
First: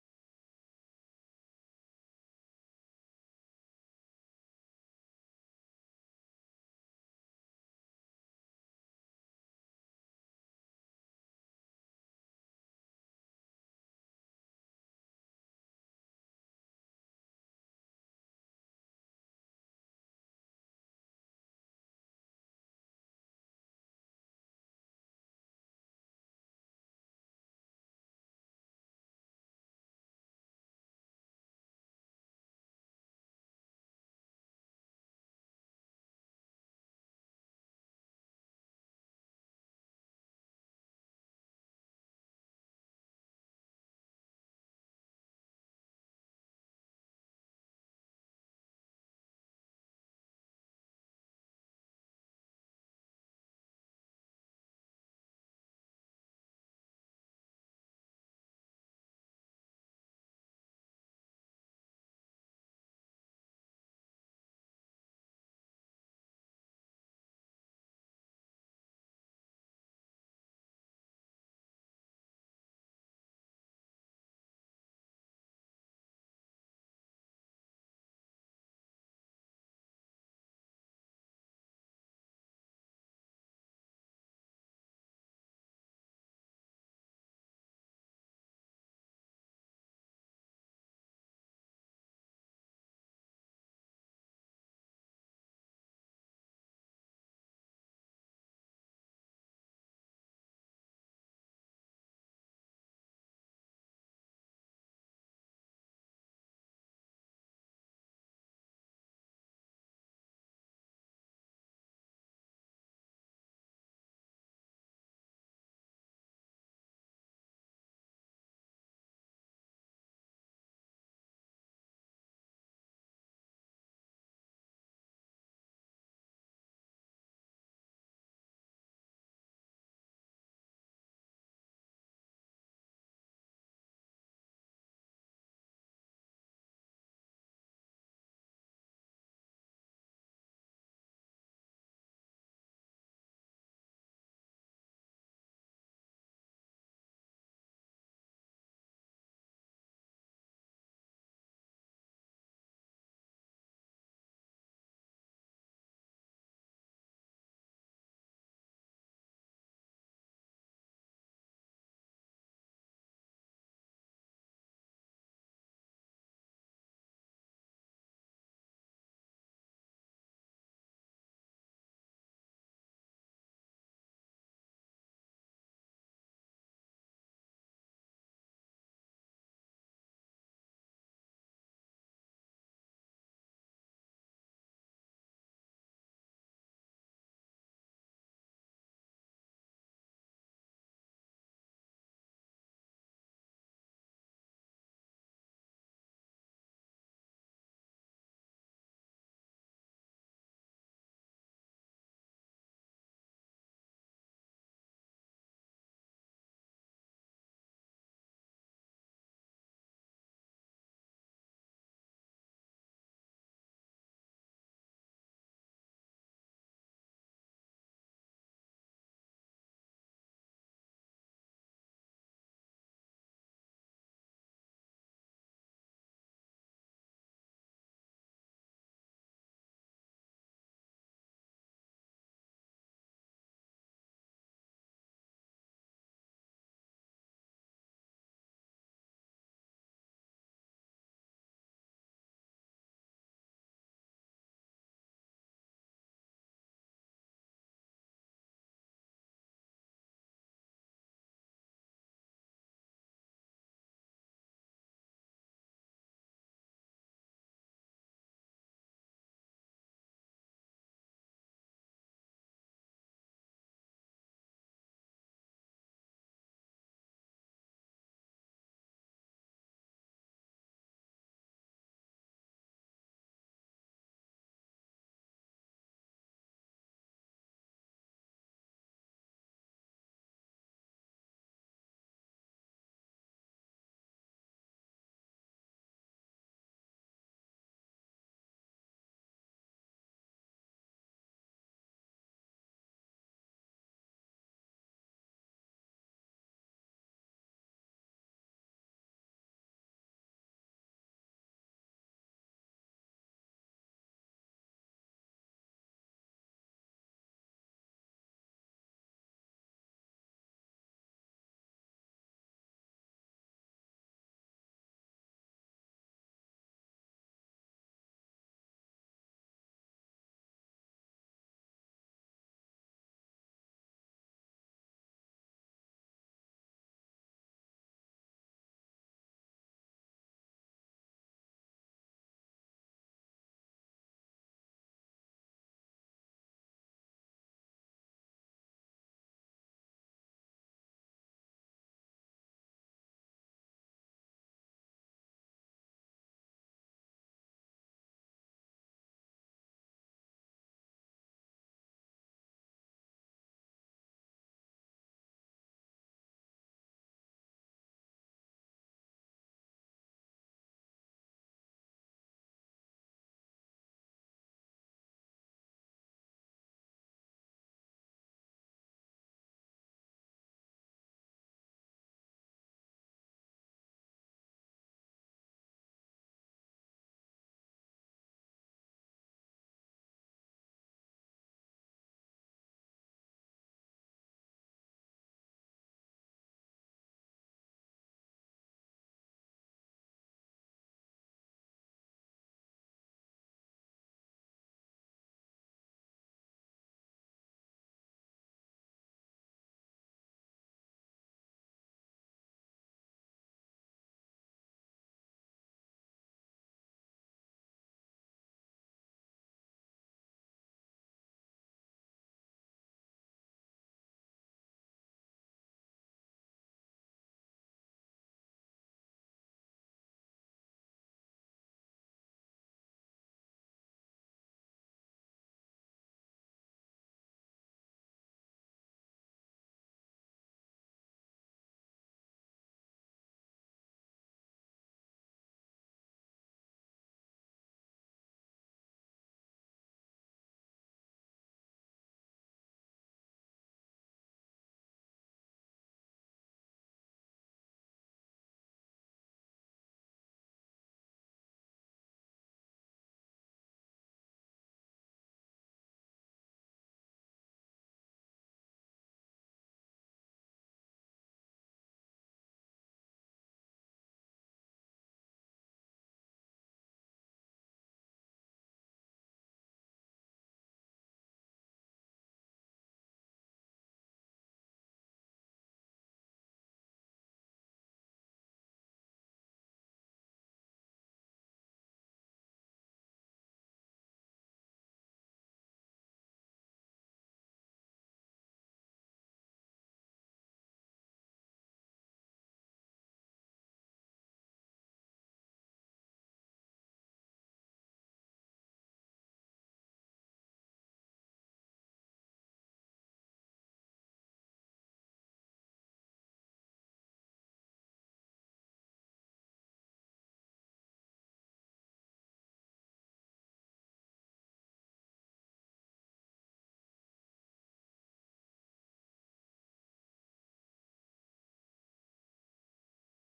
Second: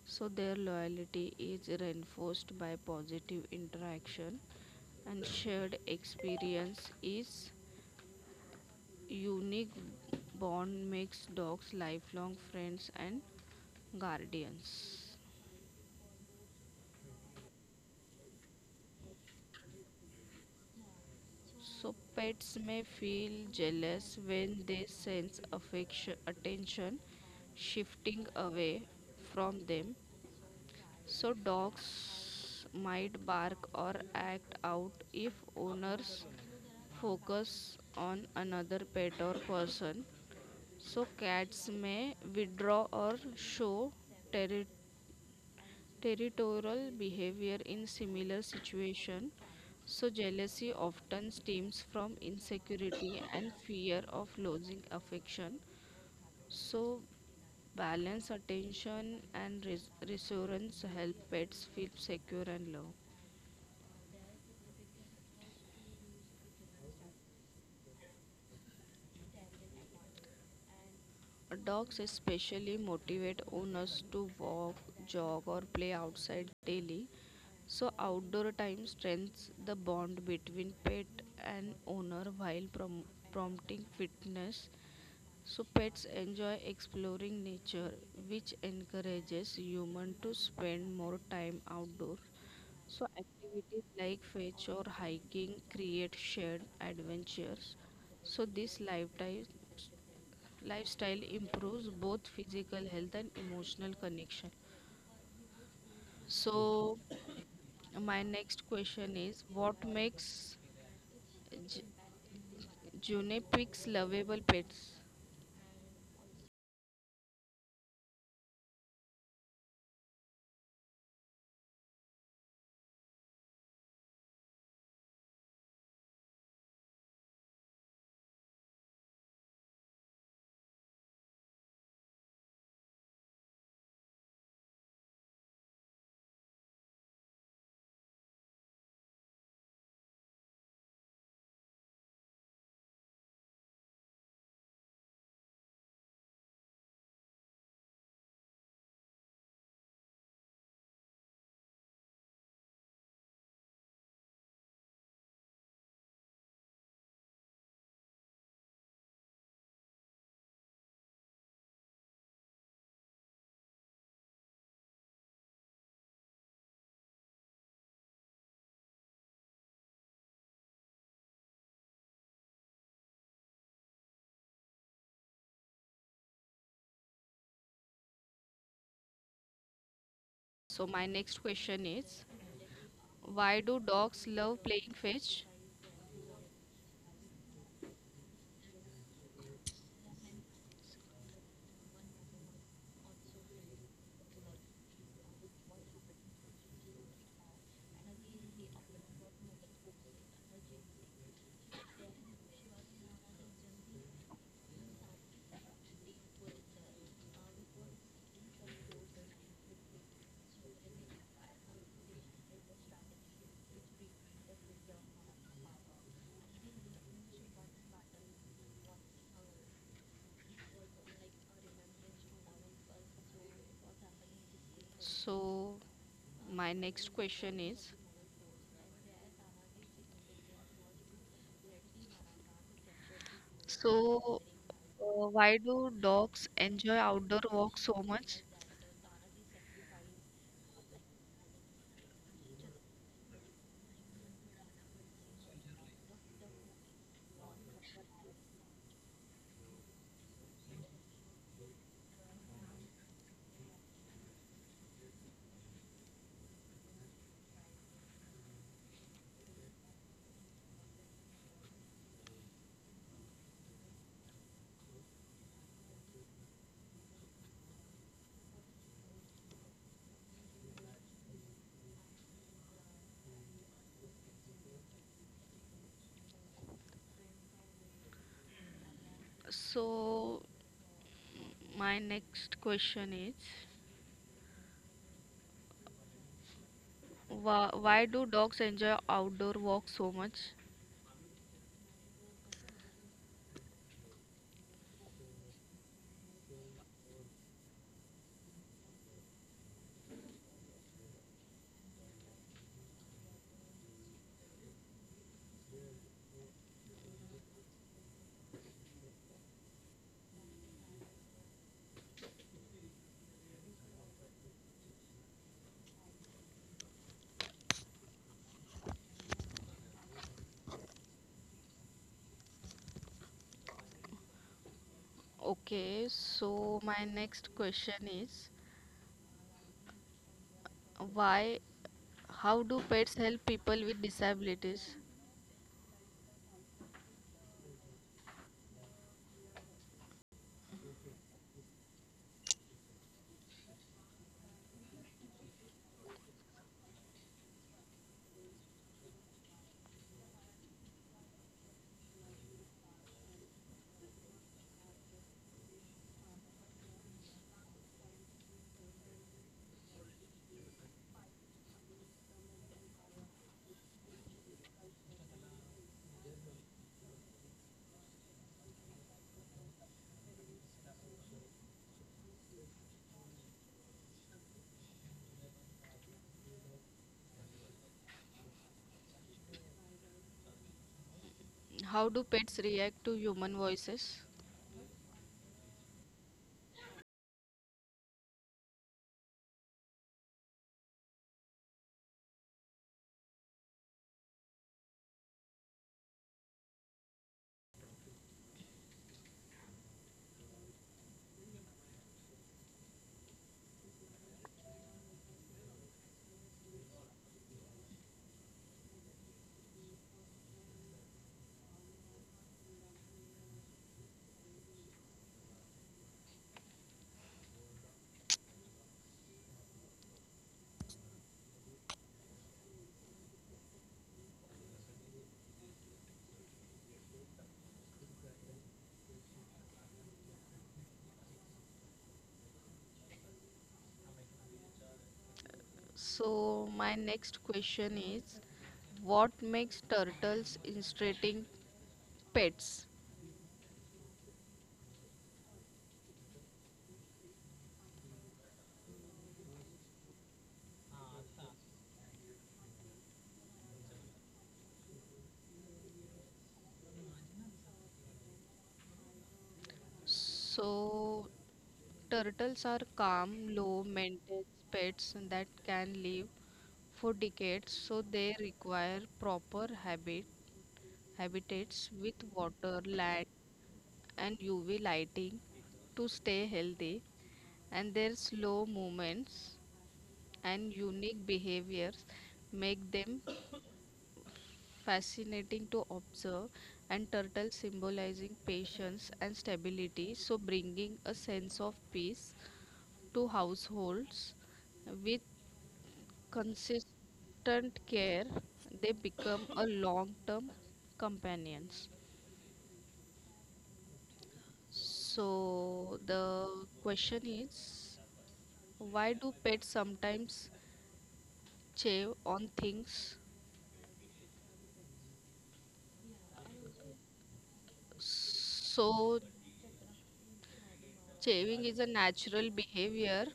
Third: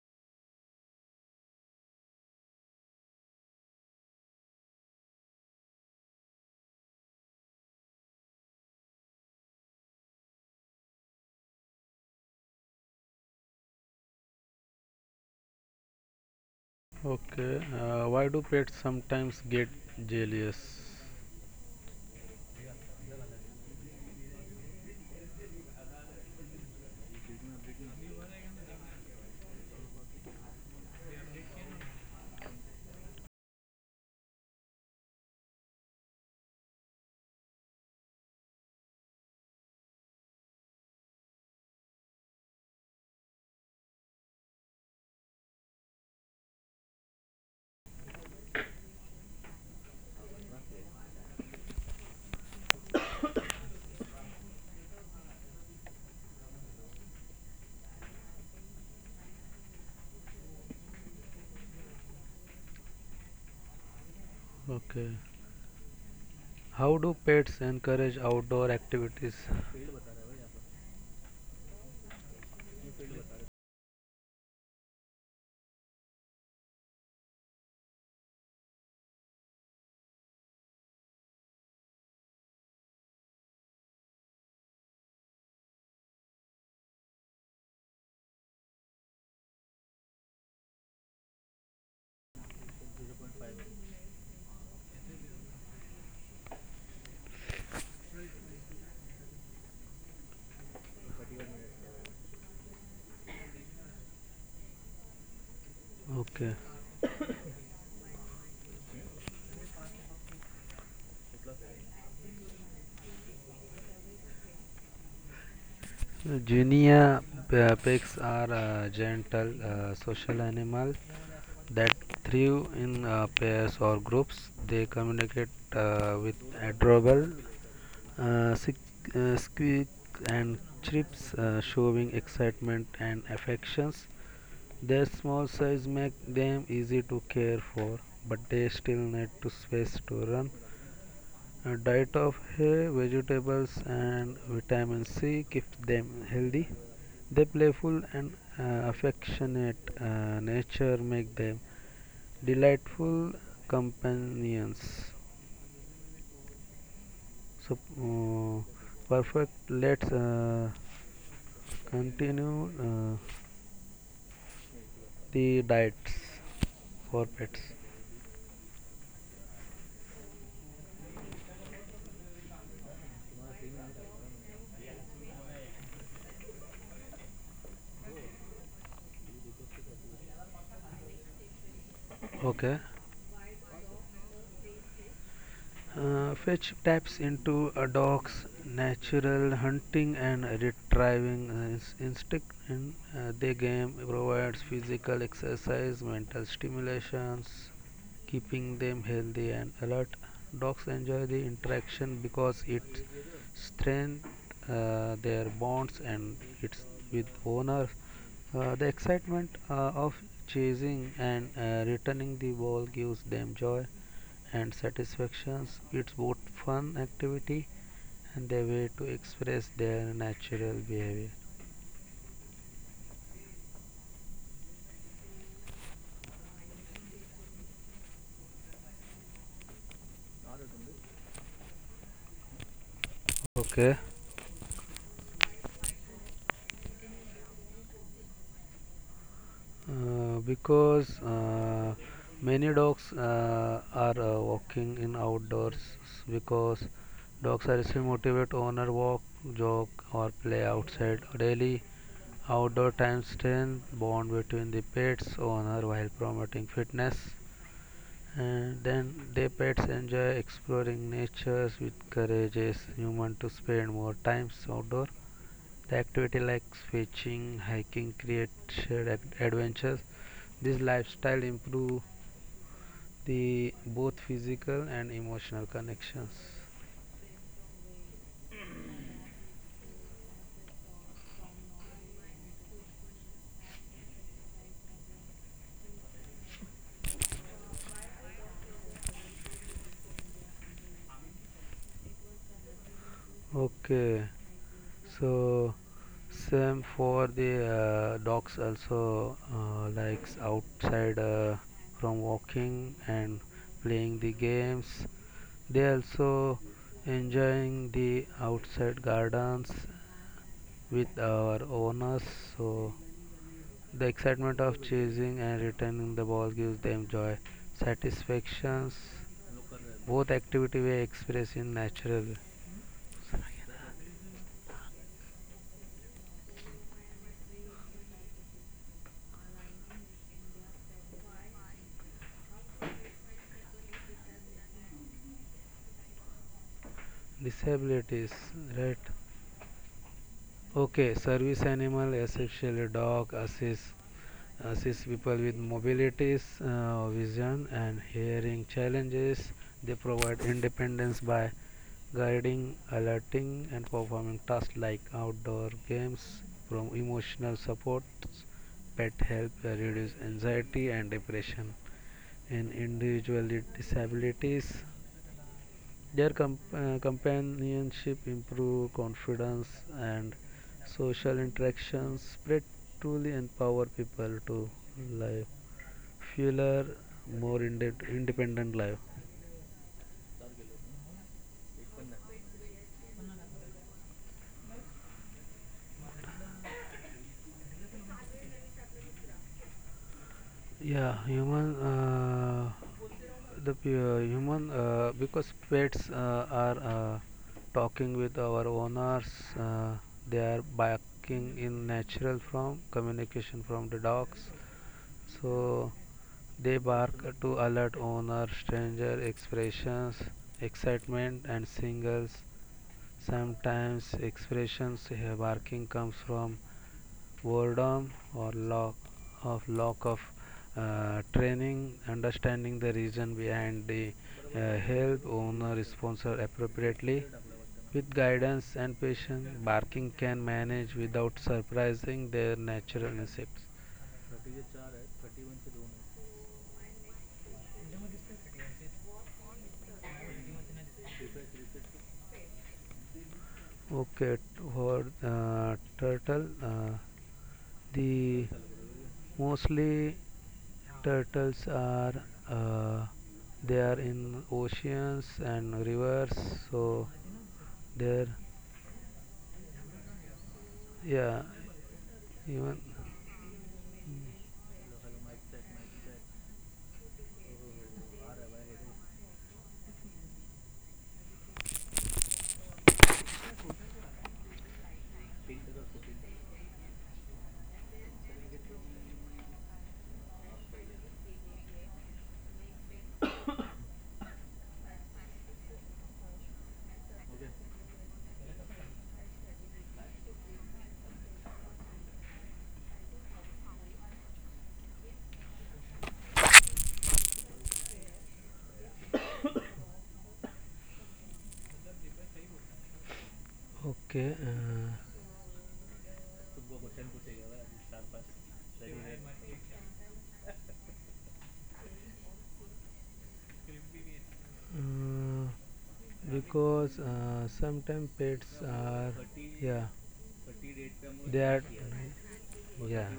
So their loyalty is reinforced by positive interaction, and shared experience is unique. Bond makes dogs lifelong friends and guardians. Okay, uh, why do pets sometimes get jealous? So pets may feel jealous when they sense affection attention shifting away from them. So dogs might bark or act out if owners focus on another pet or person. So cats may withdraw or show terri- territorial behavior in similar situation. So jealousy often stems from insecurity and fear of losing affection. So balance attention and res- reassurance help pets feel secure and loved. Okay, how do pets encourage outdoor activities? Dogs especially motivate owners to walk, jog, or play outside daily. So outdoor time strengthens the bond between pet and owner while prom- prompting fitness. So pets enjoy exploring nature, which encourages humans to spend more time outdoors. So activities like fetch or hiking create shared adventures. So this lifestyle. Lifestyle improves both physical health and emotional connection. Okay, So my next question is, what makes J- Junipigs lovable pets? Ginia uh, pigs are uh, gentle uh, social animal that thrive in uh, pairs or groups. They communicate uh, with adorable uh, uh, squeak and chirps, uh, showing excitement and affections. Their small size make them easy to care for, but they still need to space to run. Uh, diet of hay, vegetables and vitamin C keeps them healthy. Their playful and uh, affectionate uh, nature make them delightful companions. So uh, perfect. Let's uh, continue uh, the diets for pets. So my next question is, Okay. why do dogs love playing fetch? Uh, fetch taps into a dog's natural hunting and retrieving uh, instinct. In uh, the game provides physical exercise, mental stimulations, keeping them healthy and alert. Dogs enjoy the interaction because it strengthen uh, their bonds and it's with owners. Uh, the excitement uh, of chasing and uh, returning the ball gives them joy and satisfactions. It's both fun activity and their way to express their natural behavior. So my next question is, Okay. so uh, why do dogs enjoy outdoor walks so much? Uh, because uh, many dogs uh, are uh, walking in outdoors because dogs are still motivate owner walk, jog or play outside daily. Outdoor time strength bond between the pets owner while promoting fitness. And then the pets enjoy exploring nature, which encourages human to spend more time outdoor. The activity like fishing, hiking create shared adventures. This lifestyle improve the both physical and emotional connections. So my next question is, Why, why do dogs enjoy outdoor walks so much? Okay, so same for the uh, dogs also uh, likes outside uh, from walking and playing the games. They also enjoying the outside gardens with our owners. So the excitement of chasing and returning the ball gives them joy, satisfactions. Both activities were expressed in natural Okay, so my next question is, why, how do pets help people with disabilities? disabilities, right? Okay, service animal, especially dog, assist assist people with mobilities, uh, vision, and hearing challenges. They provide independence by guiding, alerting, and performing tasks like outdoor games. From emotional support, pet help uh, reduce anxiety and depression in individual disabilities. Their comp- uh, companionship improve confidence and social interactions spread truly empower people to live fuller more inde- independent life. How do pets react to human voices? Yeah human uh, the p- uh, human uh, because pets uh, are uh, talking with our owners, uh, they are barking in natural from communication from the dogs, so they bark to alert owner stranger expressions excitement and singles. Sometimes expressions uh, barking comes from boredom or lack of lack of uh, training, understanding the reason behind the uh, help owner sponsor appropriately. With guidance and patience, barking can manage without surprising their natural instincts. So my next question is, what makes turtles interesting pets? Okay, for uh, turtle, uh, the mostly turtles are, uh, they are in oceans and rivers, so they're, So yeah, turtles are even calm, low maintenance pets that can live for decades. So they require proper habit habitats with water, light, and U V lighting to stay healthy, and their slow movements and unique behaviors make them fascinating to observe. And turtle symbolizing patience and stability, so bringing a sense of peace to households. With consistent care, they become a long term companions. okay. uh, So the question is, why do pets sometimes chew on things? uh, because uh, sometimes pets So are, yeah, they chewing are, is a natural yeah, behavior,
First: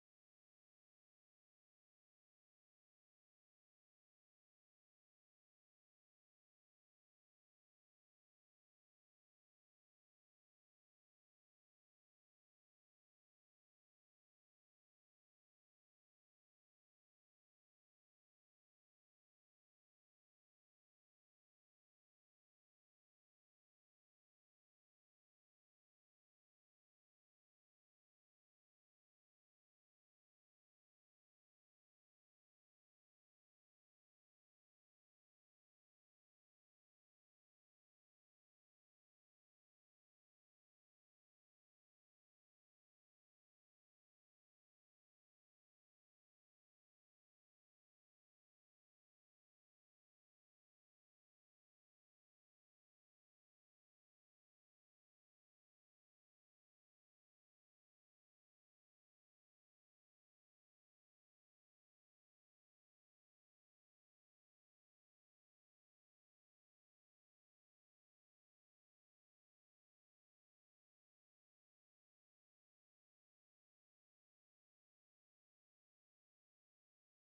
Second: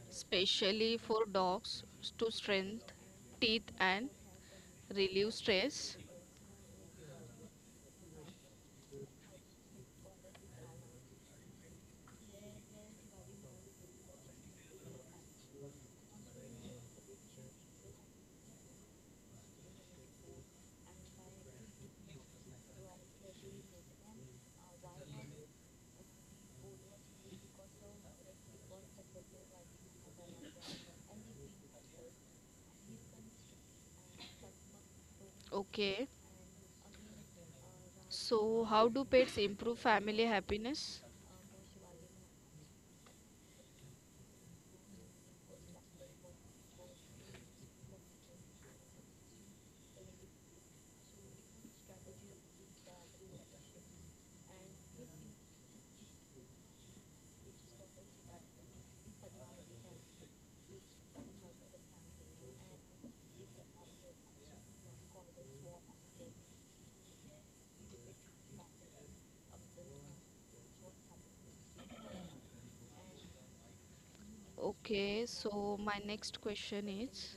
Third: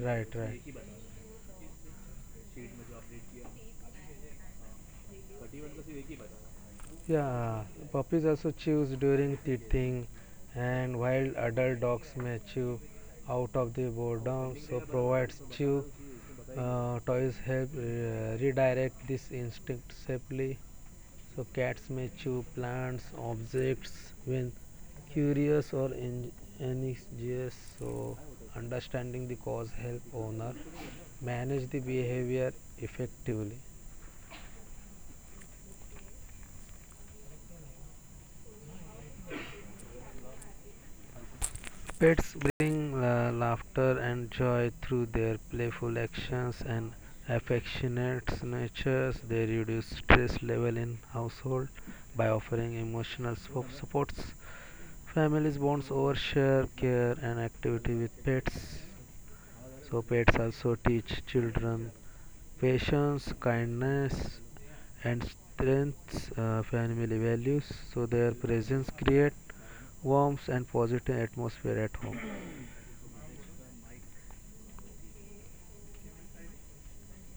right, right. especially for dogs, to strengthen teeth and relieve stress. Yeah, puppies also chews during teething, and while adult dogs may chew out of the boredom, so provides chew uh, toys help uh, redirect this instinct safely. So cats may chew plants, objects when curious or en- anxious. So understanding the cause help owner manage the behavior effectively. Okay. So how do pets improve family happiness? Pets bring la- laughter and joy through their playful actions and affectionate natures. They reduce stress level in household by offering emotional so- supports. Families bonds over share, care, and activity with pets. So pets also teach children patience, kindness, and strengths uh, family values. So their presence create warmth and positive atmosphere at home. Okay. So my next question is,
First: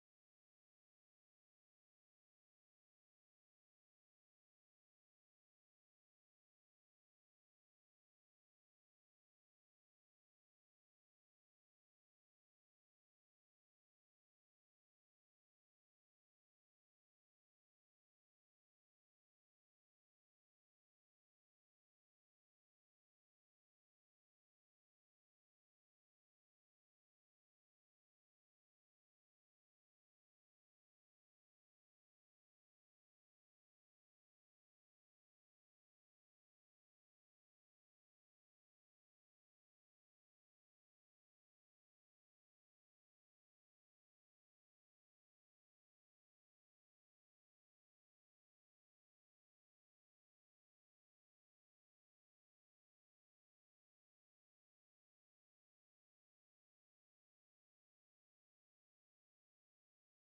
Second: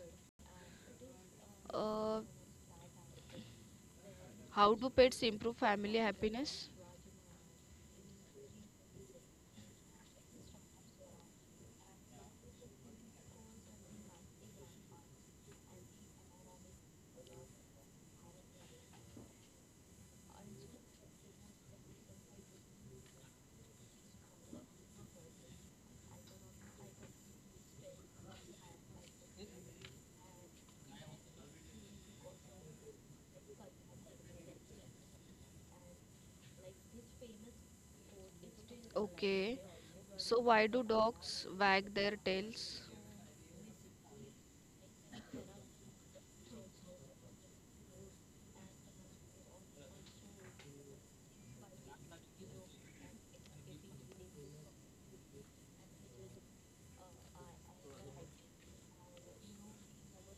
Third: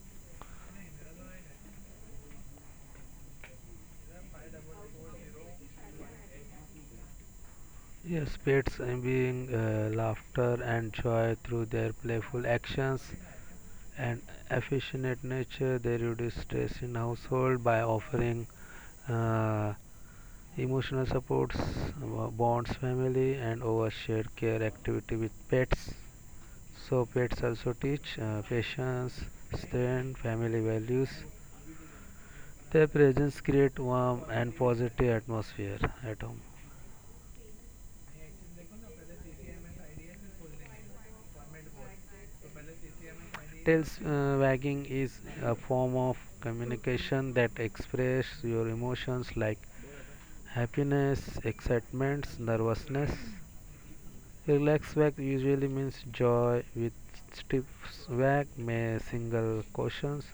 uh, how do pets improve family happiness? Yes, pets imbibing uh, laughter and joy through their playful actions and affectionate nature. They reduce stress in household by offering uh, emotional supports, uh, bonds, family, and over shared care activity with pets. So pets also teach uh, patience, strength, family values. Their presence create warm and positive atmosphere at home. Okay. So why do dogs wag their tails? Tails uh, wagging is a form of communication that expresses your emotions like happiness, excitement, nervousness. Relaxed wag usually means joy, with stiff wag may signal cautions.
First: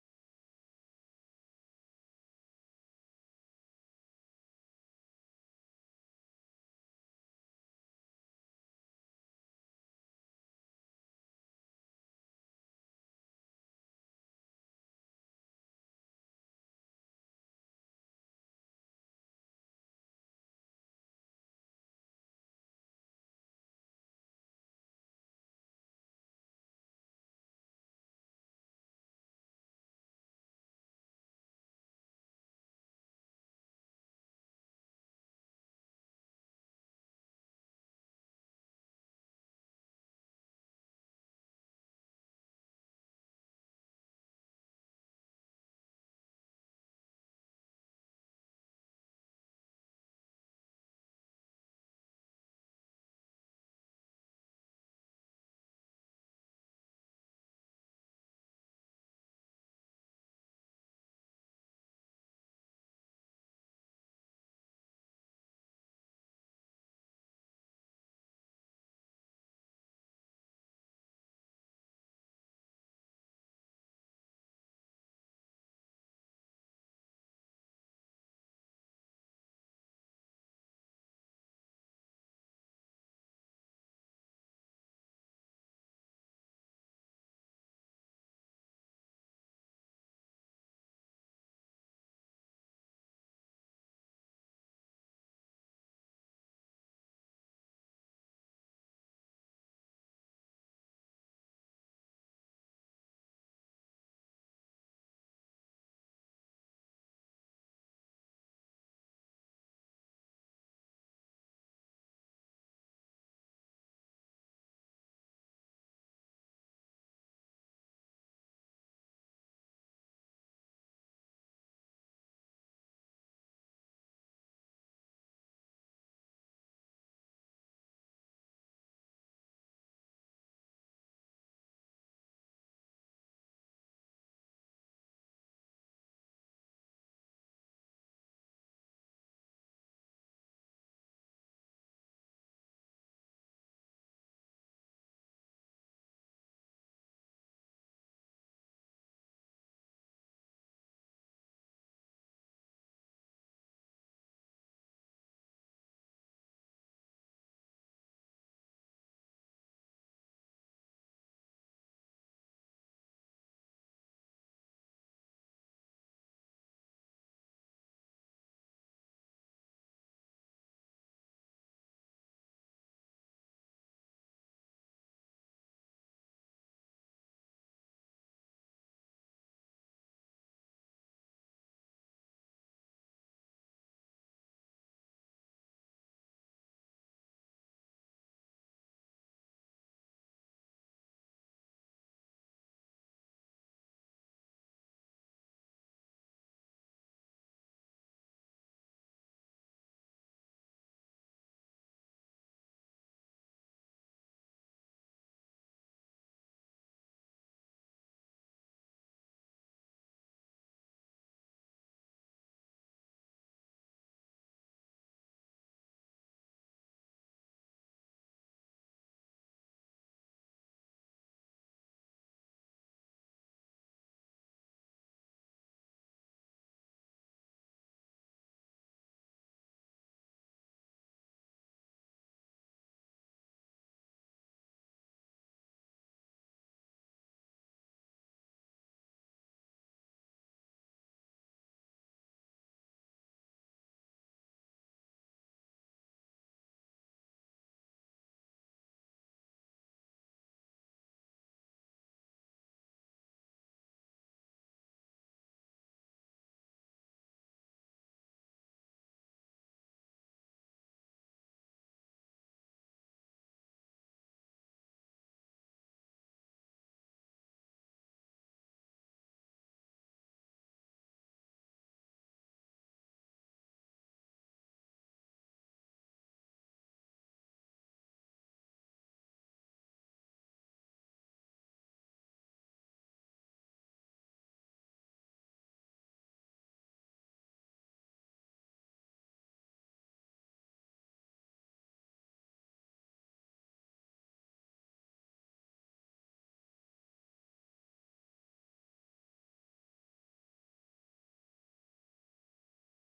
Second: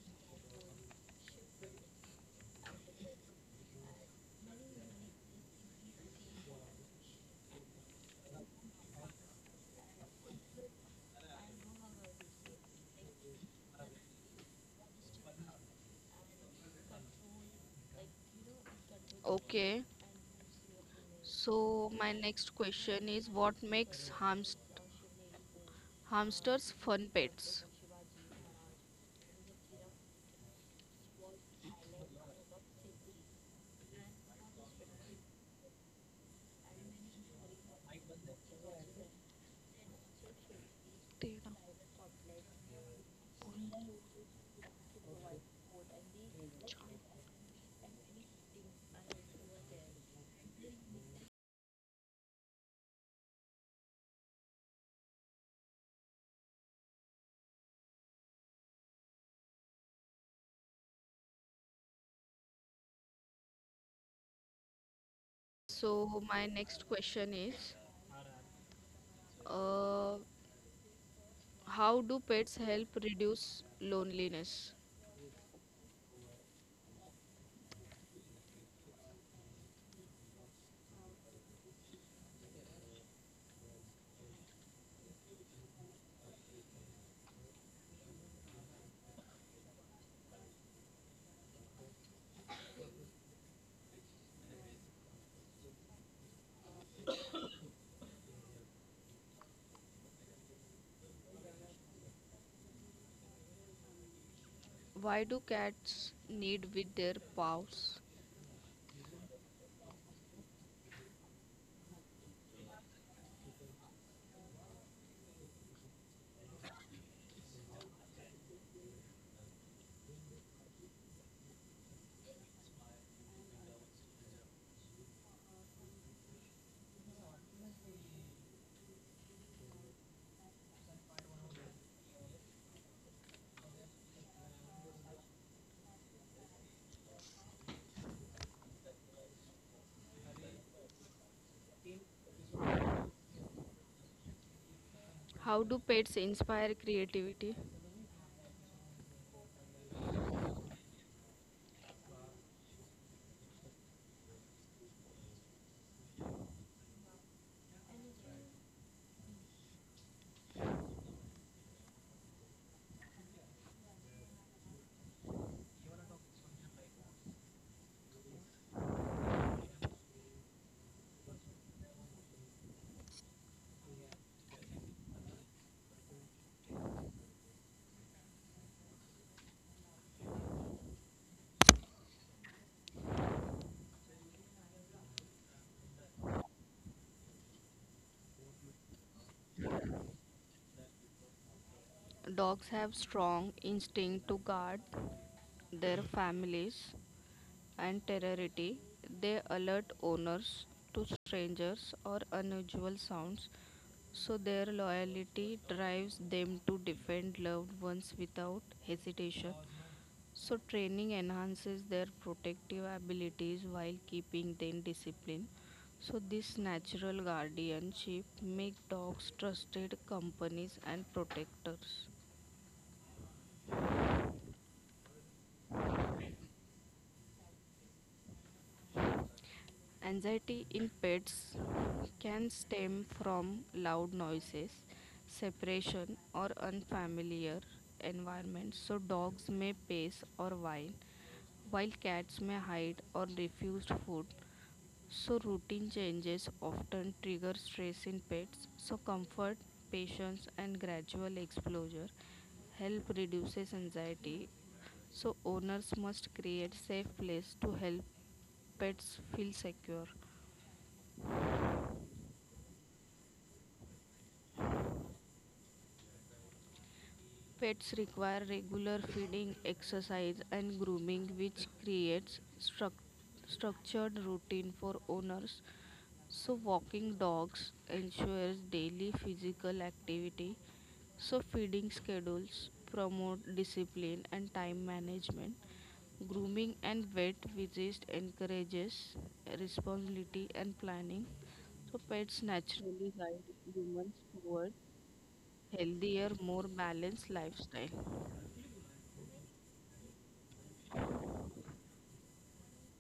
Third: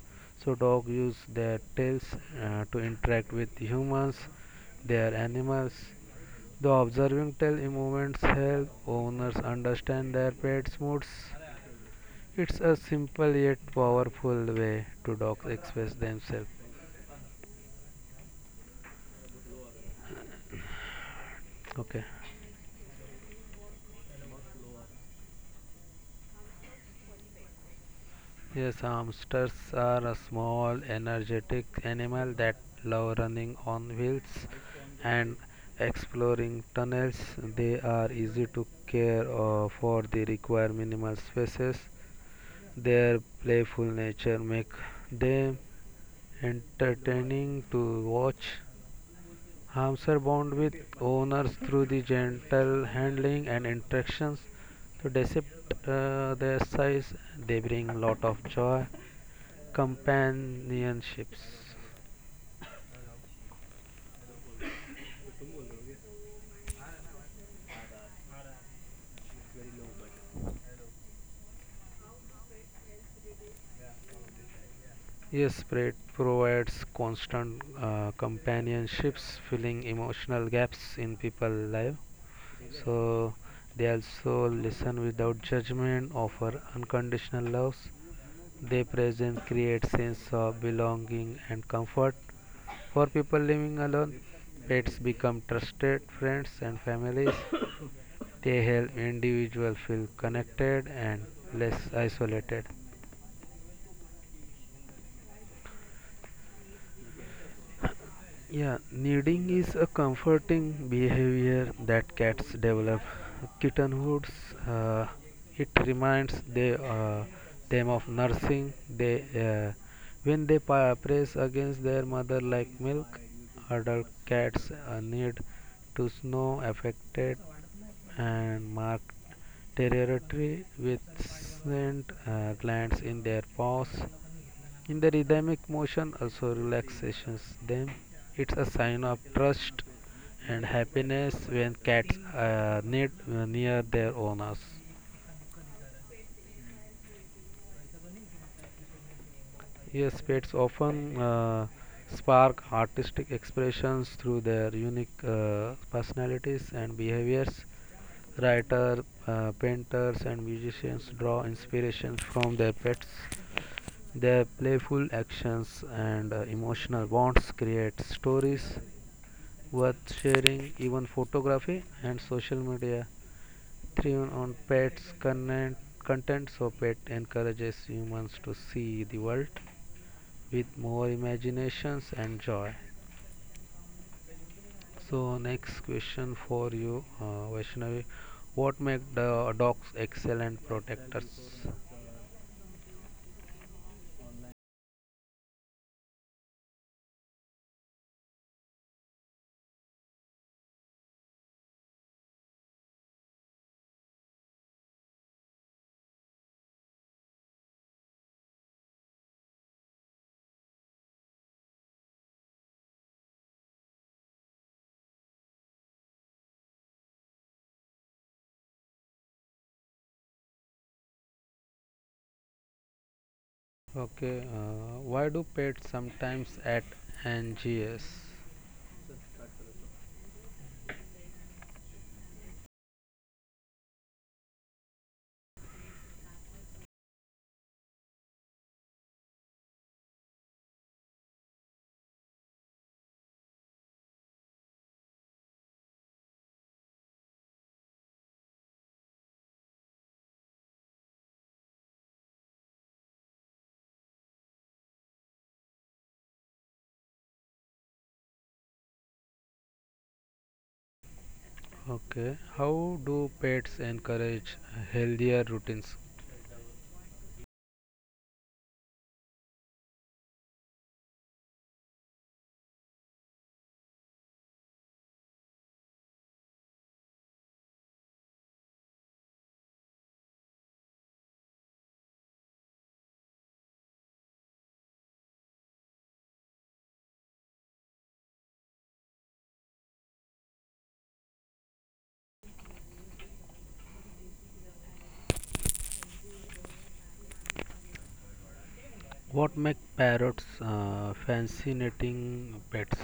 So dogs use their tails uh, to interact with humans, they are animals. The observing tail movements help owners understand their pet's moods. It's a simple yet powerful way to dogs express themselves. Okay. So Okay. my next question is, what makes hamst hamsters fun pets? Yes, hamsters are a small, energetic animal that love running on wheels and exploring tunnels. They are easy to care uh, for. They require minimal तेरा। spaces. Their playful nature makes them entertaining to watch. Hamsters bond with owners through the gentle handling and interactions to dissect uh, their size. They bring lot of joy, companionships. So my next question is, uh, how do pets help reduce loneliness? Yes, Pratt provides constant uh, companionships, filling emotional gaps in people's life. So they also listen without judgment, offer unconditional loves. They present create sense of belonging and comfort. For people living alone, pets become trusted friends and families. They help individuals feel connected and less isolated. Why do cats need with their paws? Yeah, kneading is a comforting behavior that cats develop. Kittenhoods, uh, it reminds they, uh, them of nursing. They, uh, when they pa- press against their mother like milk, adult cats uh, need to snow affected and mark territory with scent uh, glands in their paws. In the rhythmic motion, also relaxations them. It's a sign of trust and happiness when cats are near, near their owners. How do pets inspire creativity? Yes, pets often uh, spark artistic expressions through their unique uh, personalities and behaviors. Writers, uh, painters, and musicians draw inspiration from their pets. Their playful actions and uh, emotional bonds create stories worth sharing. Even photography and social media thrive on pets' content, content so pet encourages humans to see the world with more imaginations and joy. So next question for you, uh, Vaishnavi. What make the dogs excellent protectors? Dogs have strong instinct to guard their families and temerity. They alert owners to strangers or unusual sounds, so their loyalty drives them to defend loved ones without hesitation. So training enhances their protective abilities while keeping them disciplined. So this natural guardianship make dogs trusted companies and protectors. Okay, uh, why do pets sometimes act anxious? Anxiety in pets can stem from loud noises, separation, or unfamiliar environments. So dogs may pace or whine, while cats may hide or refuse food. So routine changes often trigger stress in pets. So comfort, patience, and gradual exposure help reduces anxiety. So owners must create safe place to help pets feel secure. Okay, how do pets encourage healthier routines? Pets require regular feeding, exercise, and grooming, which creates struc- structured routine for owners. So walking dogs ensures daily physical activity. So, feeding schedules promote discipline and time management. Grooming and vet visits encourages responsibility and planning. So, pets naturally guide humans toward healthier, more balanced lifestyle. What make parrots uh, fascinating pets?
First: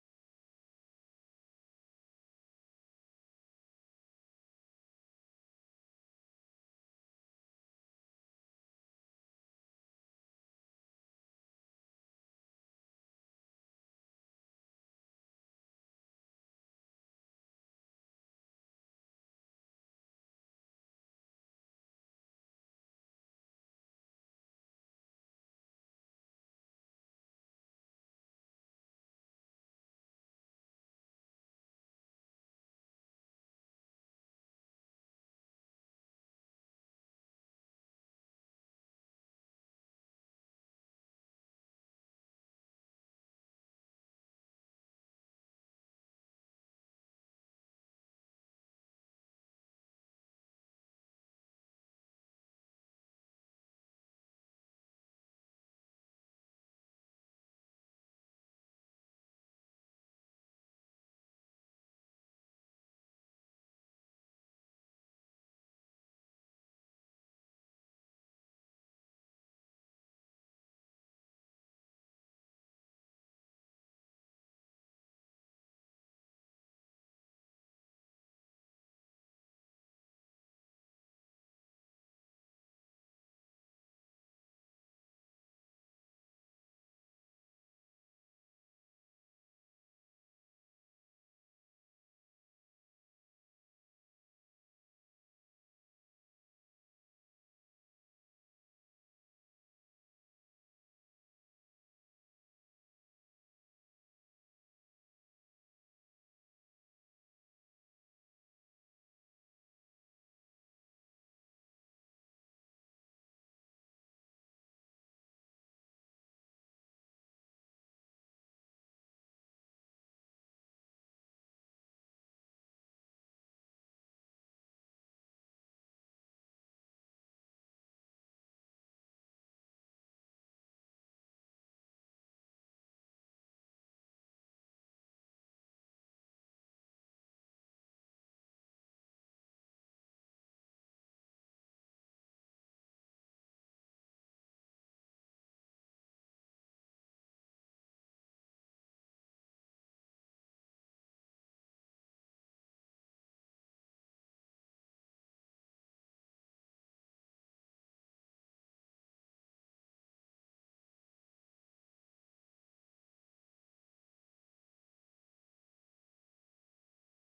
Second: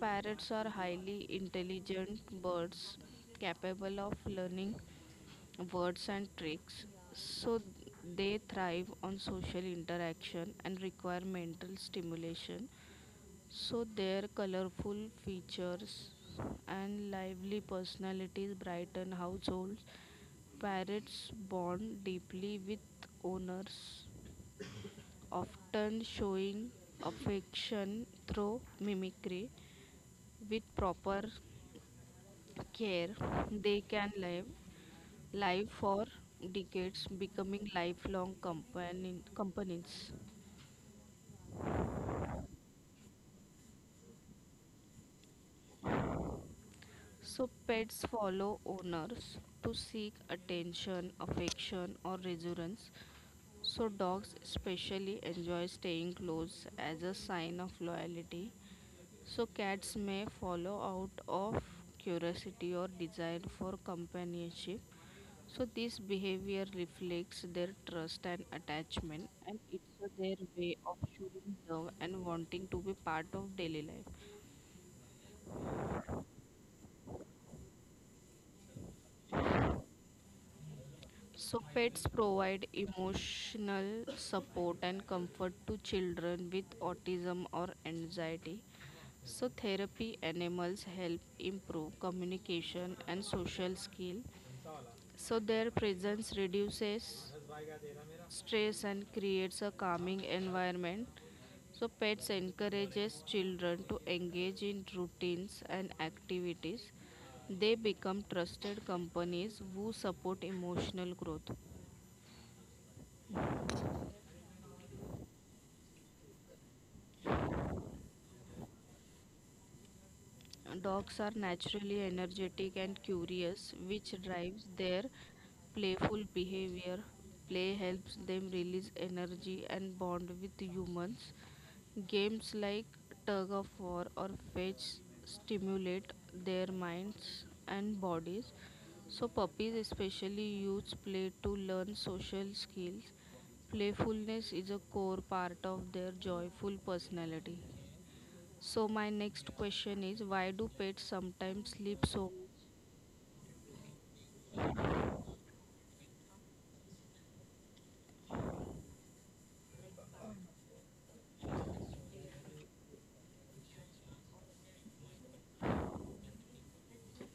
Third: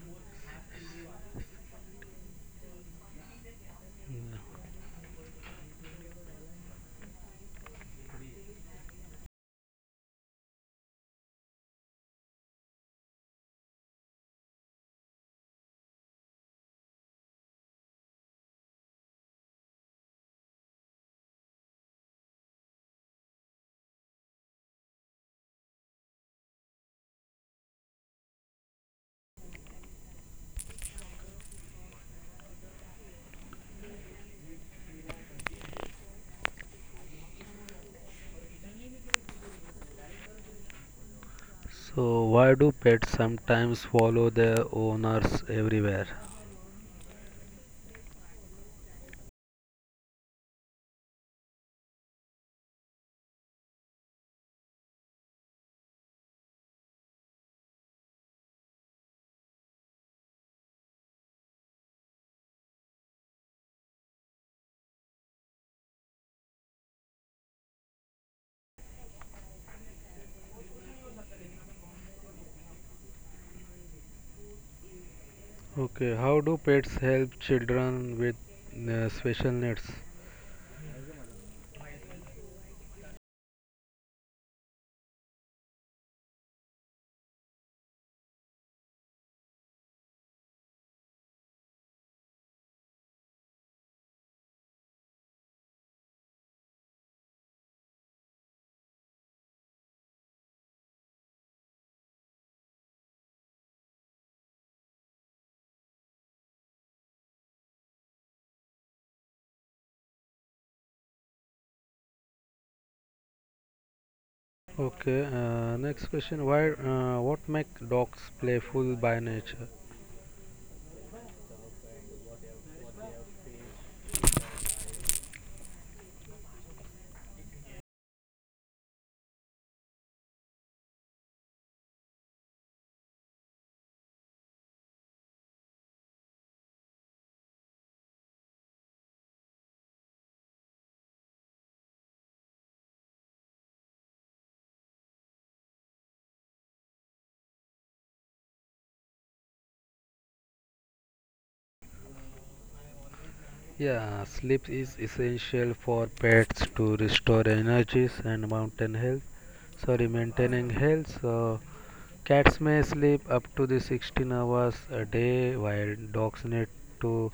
Parrots are highly intelligent birds capable of learning words and tricks, so they thrive on social interaction and require mental stimulation. So their colorful features and lively personalities brighten households. Parrots bond deeply with owners, often showing affection through mimicry with proper care, they can live live for decades, becoming lifelong companion, companions. So why do pets sometimes follow their owners everywhere? So pets follow owners to seek attention, affection, or reassurance. So dogs especially enjoy staying close as a sign of loyalty. So cats may follow out of curiosity or desire for companionship. So this behavior reflects their trust and attachment, and it's uh, their way of showing love and wanting to be part of daily life. Okay, how do pets help children with uh, special needs? So pets provide emotional support and comfort to children with autism or anxiety. So therapy animals help improve communication and social skill. So their presence reduces stress and creates a calming environment. So pets encourages children to engage in routines and activities. They become trusted companies who support emotional growth. Okay, uh, next question. Why? Uh, what make dogs playful by nature? Dogs are naturally energetic and curious, which drives their playful behavior. Play helps them release energy and bond with humans. Games like tug of war or fetch stimulate their minds and bodies. So puppies especially use play to learn social skills. Playfulness is a core part of their joyful personality. So my next question is, why do pets sometimes sleep so? Yeah, sleep is essential for pets to restore energies and maintain health. Sorry, maintaining health. So cats may sleep up to the sixteen hours a day, while dogs need to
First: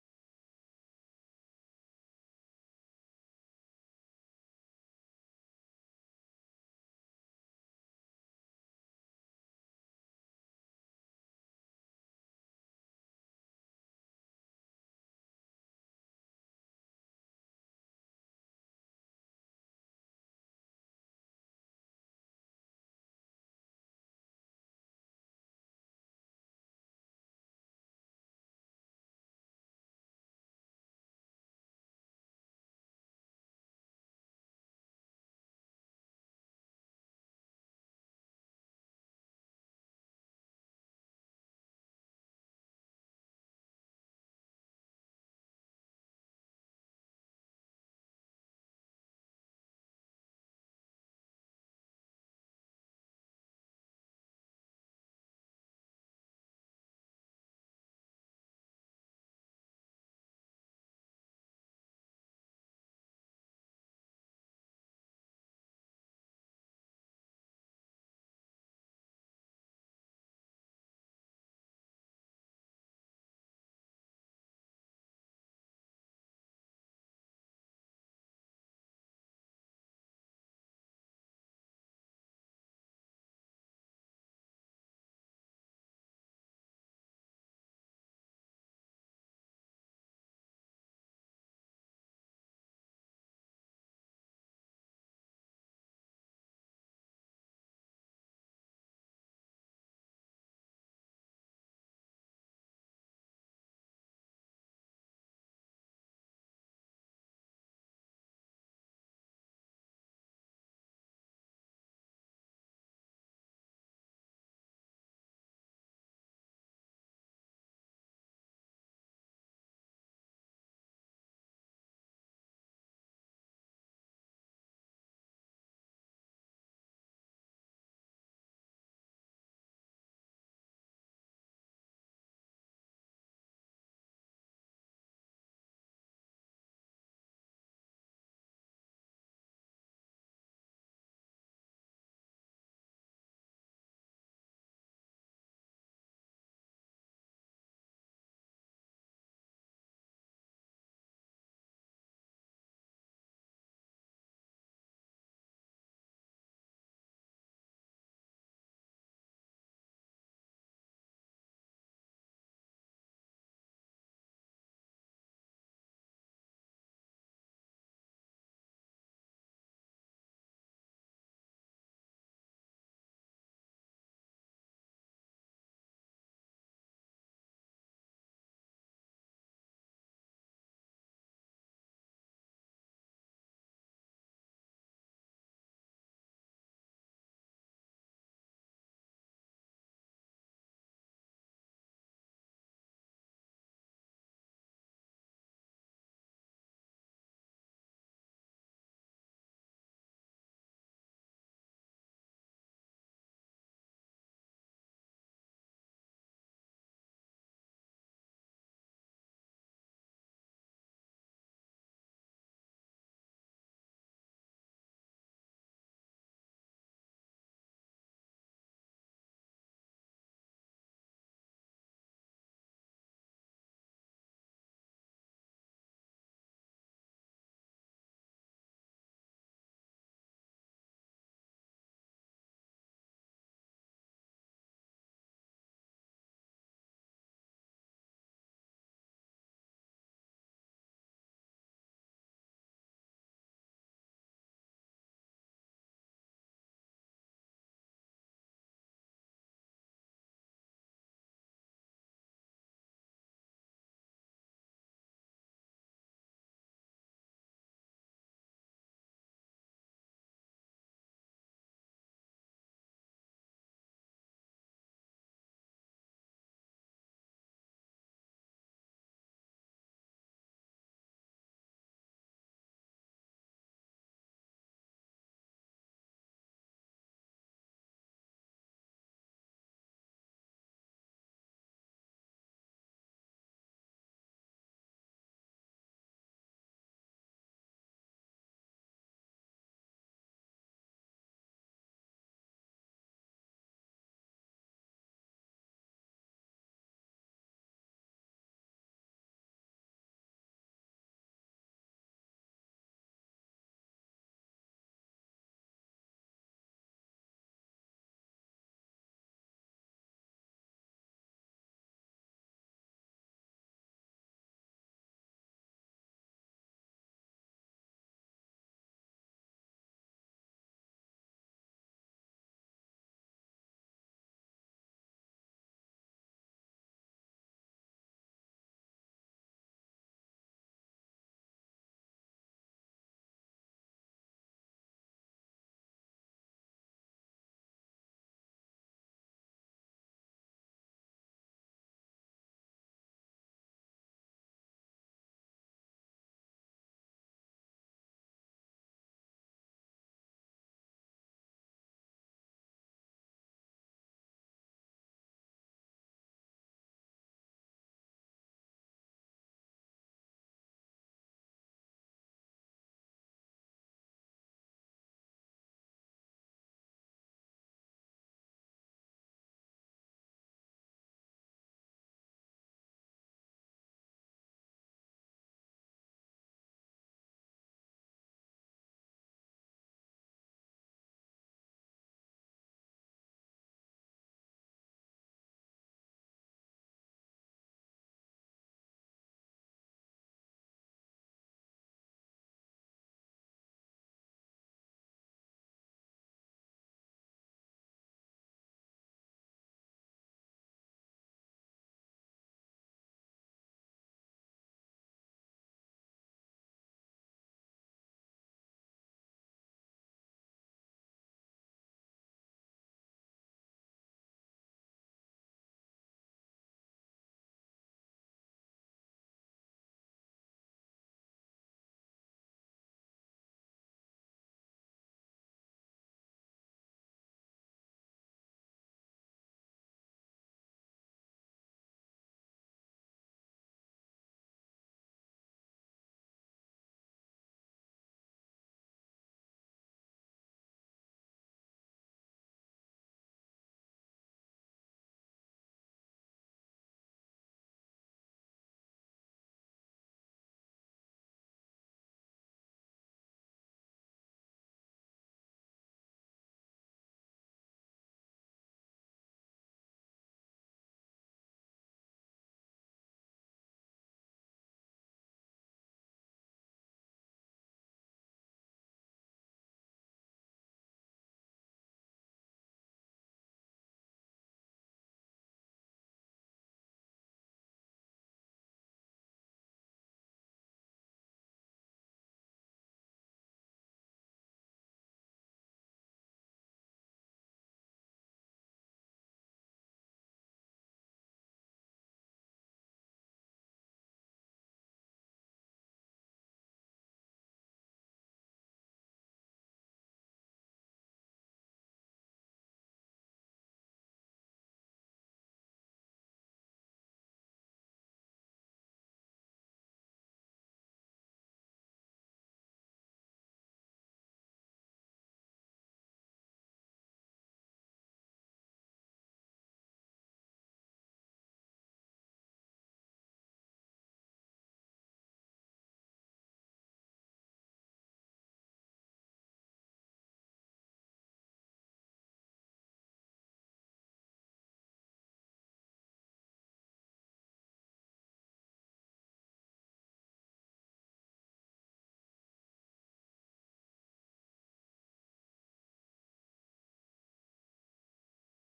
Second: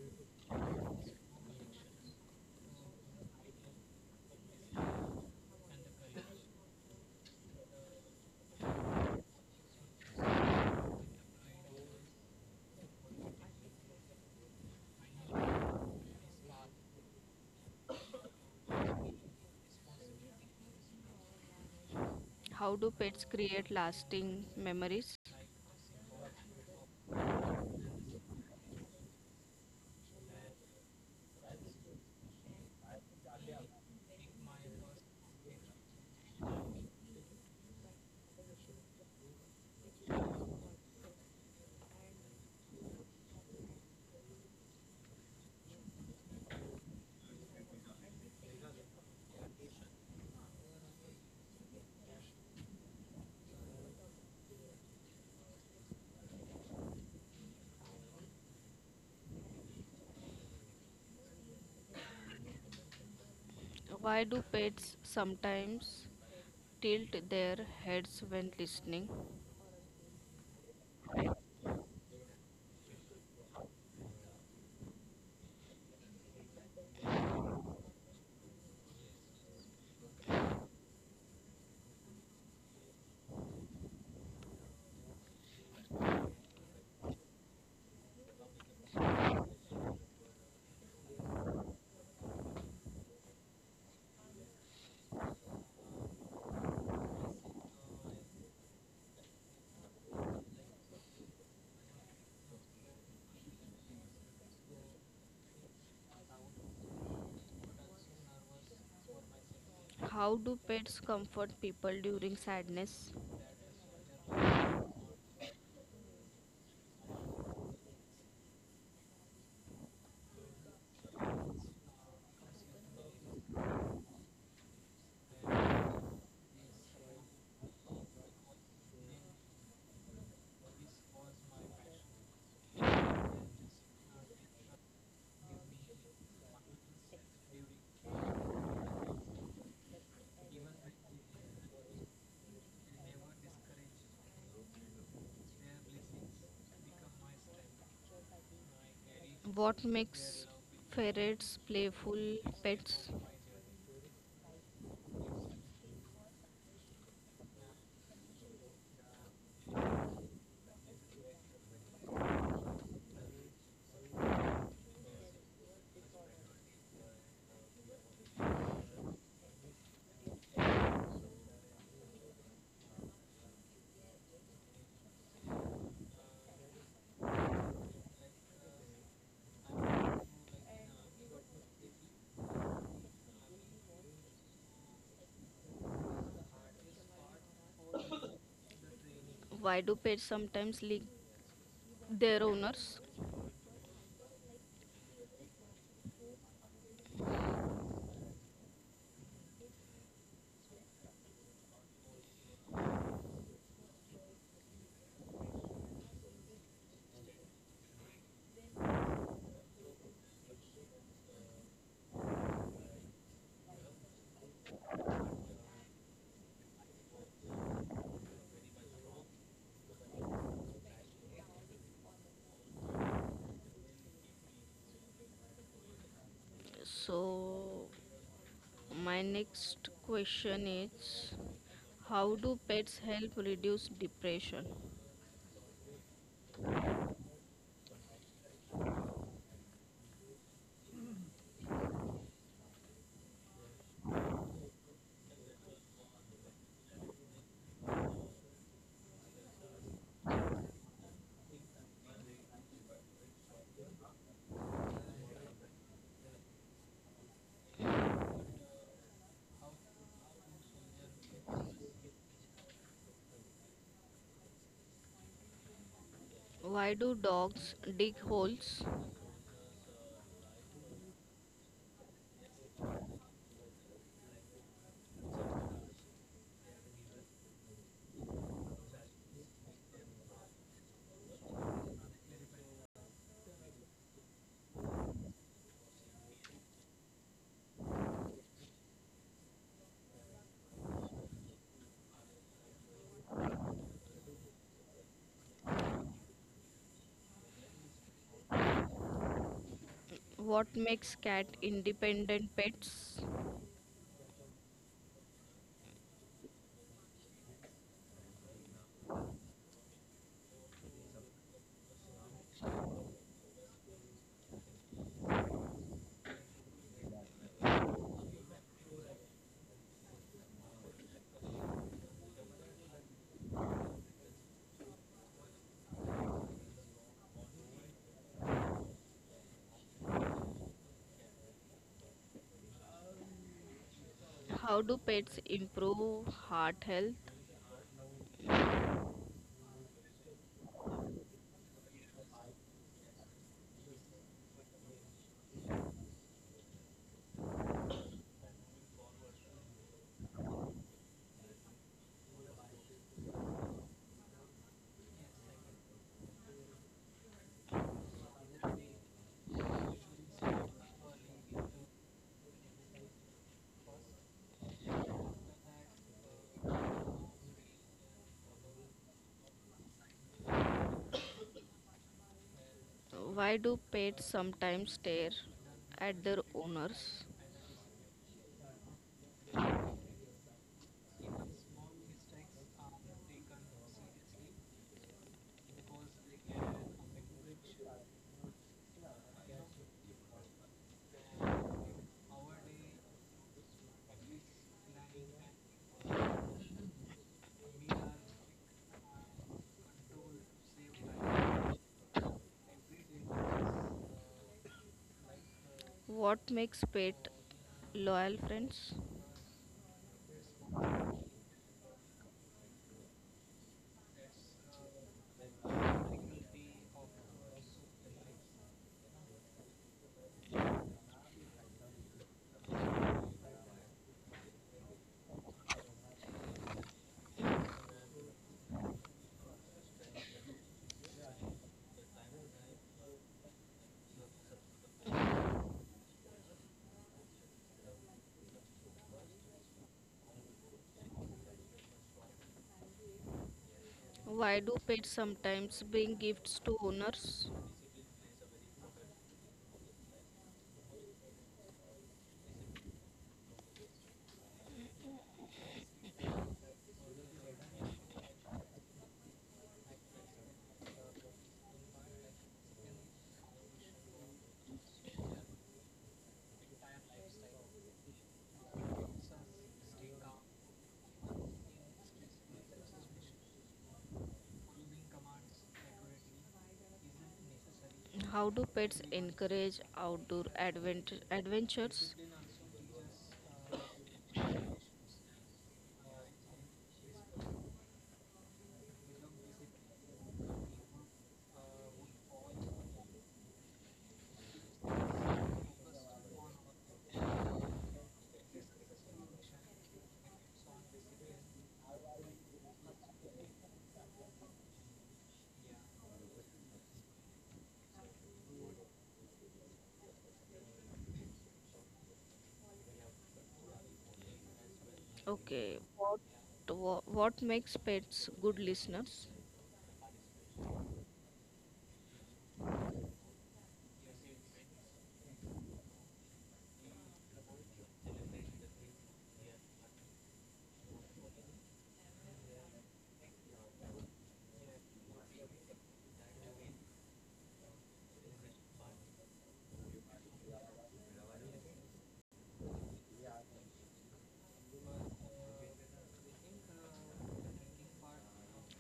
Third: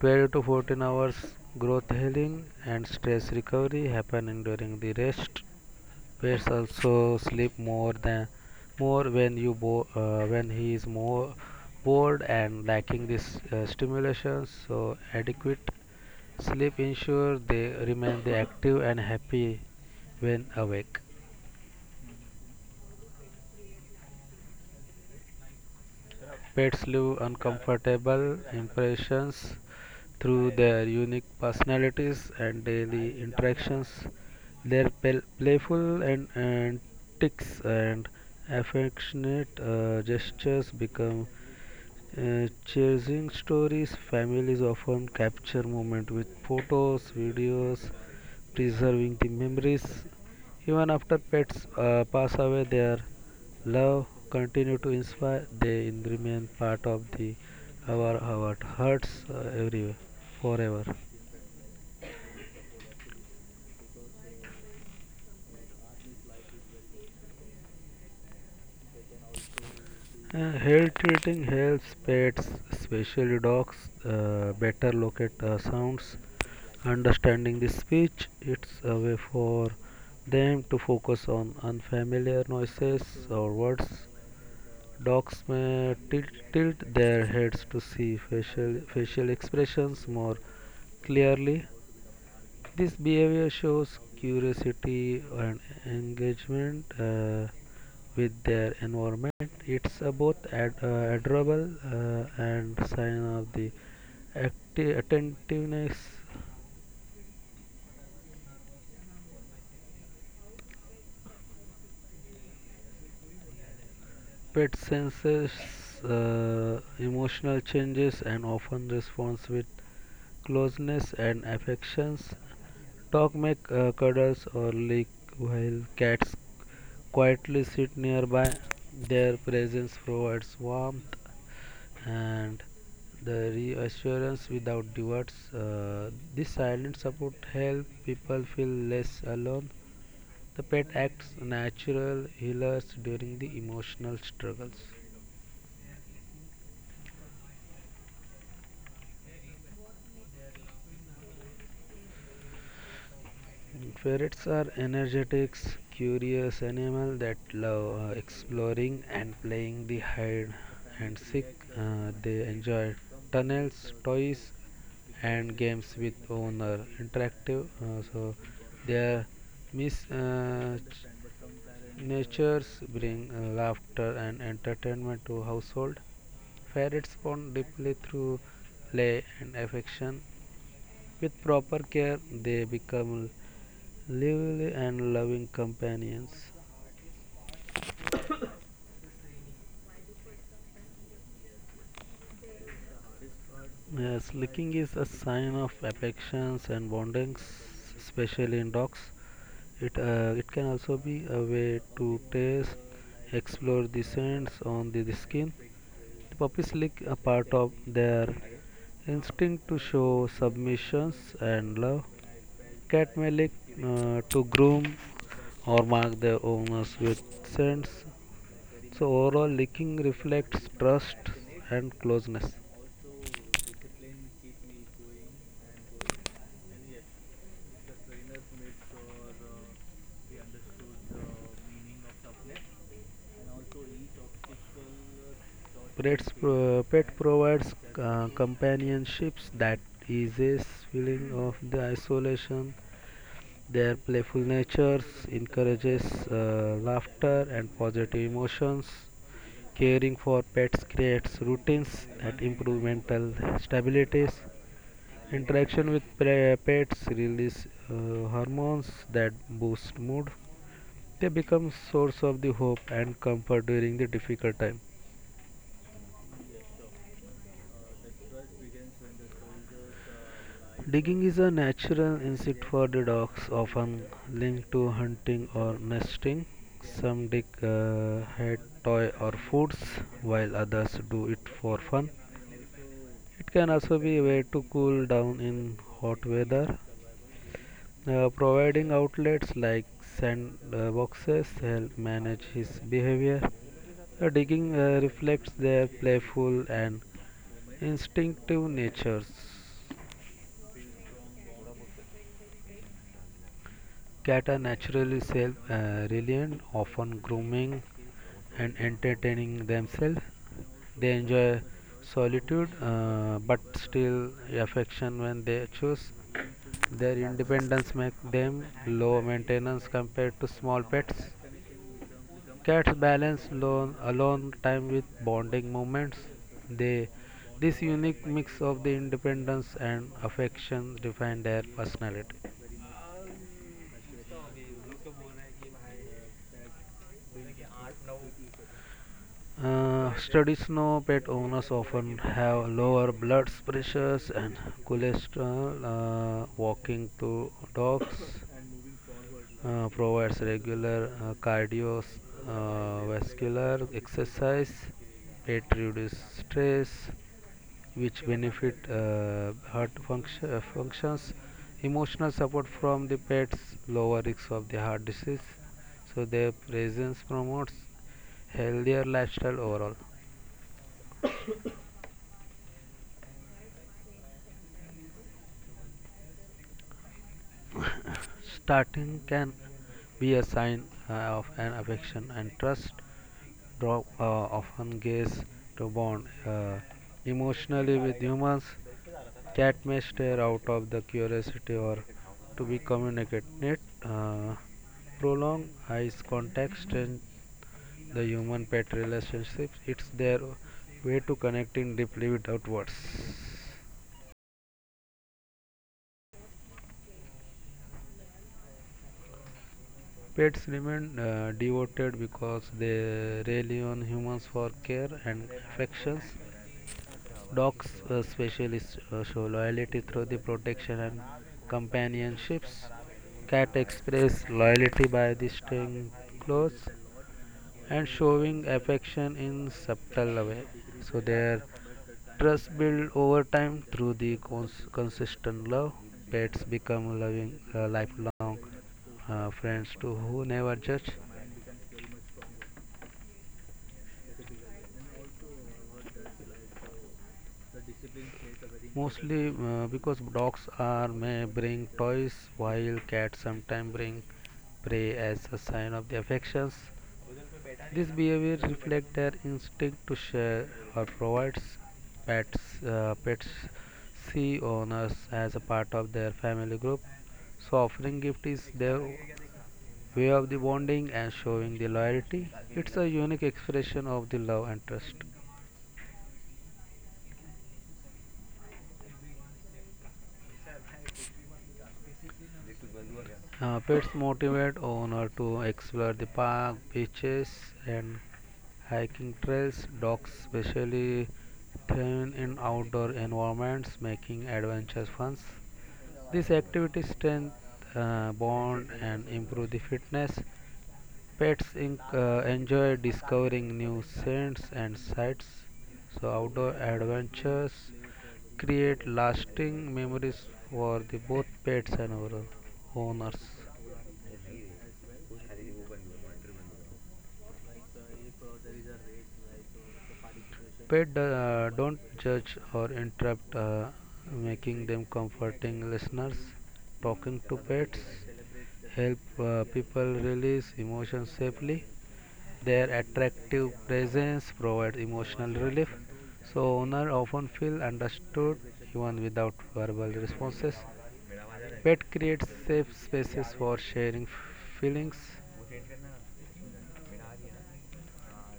twelve to fourteen hours. Growth healing and stress recovery happening during the rest. Pets also sleep more than more when you bo- uh, when he is more bored and lacking this uh, stimulation. So adequate sleep ensure they remain the active and happy when awake. How do pets create lasting memories? Pets leave uncomfortable impressions through their unique personalities and daily interactions. Their pel- playful and antics and affectionate uh, gestures become uh, chasing stories. Families often capture moments with photos, videos, preserving the memories. Even after pets uh, pass away, their love continue to inspire. They remain part of the our our hearts uh, everywhere, forever. Why do pets sometimes tilt their heads when listening? Uh, Hair treating helps pets, especially dogs, uh, better locate uh, sounds. Understanding the speech, it's a way for them to focus on unfamiliar noises or words. Dogs may tilt, tilt their heads to see facial, facial expressions more clearly. This behavior shows curiosity and engagement uh, with their environment. It's a both ad- uh, adorable uh, and sign of the acti- attentiveness. How do pets comfort people during sadness? Pet senses uh, emotional changes and often responds with closeness and affections. Dogs make uh, cuddles or lick while cats quietly sit nearby. Their presence provides warmth and the reassurance without words. Uh, this silent support helps people feel less alone. The pet acts natural healers during the emotional struggles. What makes ferrets playful pets? And Ferrets are energetic, curious animals that love uh, exploring and playing the hide and seek. Uh, they enjoy tunnels, toys, and games with owner. Interactive, uh, so their misnatures bring uh, laughter and entertainment to household. Ferrets bond deeply through play and affection. With proper care, they become lively and loving companions. Why do pets sometimes lick their owners? Yes, licking is a sign of affections and bondings, especially in dogs. It uh, it can also be a way to taste, explore the scents on the, the skin. The puppies lick a part of their instinct to show submissions and love. Cat may lick uh, to groom or mark their owners with scents. So overall, licking reflects trust and closeness. So, my next question is, how do pets help reduce depression? Pets, pro- pet provides uh, companionships that eases feeling of the isolation. Their playful natures encourages uh, laughter and positive emotions. Caring for pets creates routines that improve mental stabilities. Interaction with pre- pets release uh, hormones that boost mood. They become source of the hope and comfort during the difficult time. Why do dogs dig holes? Digging is a natural instinct for the dogs, often linked to hunting or nesting. Some dig uh, head toy or foods, while others do it for fun. It can also be a way to cool down in hot weather. Uh, providing outlets like sandboxes help manage his behavior. Uh, digging uh, reflects their playful and instinctive natures. What makes cat independent pets? Cats are naturally self-reliant, often grooming and entertaining themselves. They enjoy solitude, uh, but still affection when they choose. Their independence makes them low maintenance compared to small pets. Cats balance lone, alone time with bonding moments. They, this unique mix of the independence and affection define their personality. How do pets improve heart health? Uh, studies know pet owners often have lower blood pressures and cholesterol. Uh, walking to dogs uh, provides regular uh, cardiovascular uh, exercise. It reduces stress, which benefit uh, heart function, uh, functions. Emotional support from the pets lower risk of the heart disease. So their presence promotes healthier lifestyle overall. So why do pets sometimes stare at their owners? Starting can be a sign uh, of an affection and trust drop, uh, often gaze to bond uh, emotionally with humans. Cat may stare out of the curiosity or to be communicated. Uh, Prolonged eyes contact strength the human pet relationships. It's their way to connecting deeply without words. What makes pet loyal friends? Pets remain uh, devoted because they rely on humans for care and affections. Dogs, uh, especially, s- uh, show loyalty through the protection and companionships. Cats express loyalty by the staying close and showing affection in subtle way. So their trust build over time through the cons- consistent love. Pets become loving uh, lifelong uh, friends to who never judge. Why do pets sometimes bring gifts to owners? Mostly uh, because dogs are may bring toys while cats sometimes bring prey as a sign of their affections. This behavior reflects their instinct to share or provides pets uh, pets see owners as a part of their family group. So offering gift is their way of the bonding and showing the loyalty. It's a unique expression of the love and trust. How do pets encourage outdoor advent- adventures? Uh, pets motivate owner to explore the park, beaches, and hiking trails. Dogs especially thrive in outdoor environments, making adventures fun. These activities strengthen uh, bond and improve the fitness. Pets inc. Uh, enjoy discovering new scents and sights. So, outdoor adventures create lasting memories for the both pets and our owners. Okay, what, what what makes pets good listeners? Pet uh, don't judge or interrupt, uh, making them comforting listeners. Talking to pets help uh, people release emotions safely. Their attractive presence provides emotional relief, so owners often feel understood even without verbal responses. Pet creates safe spaces for sharing feelings.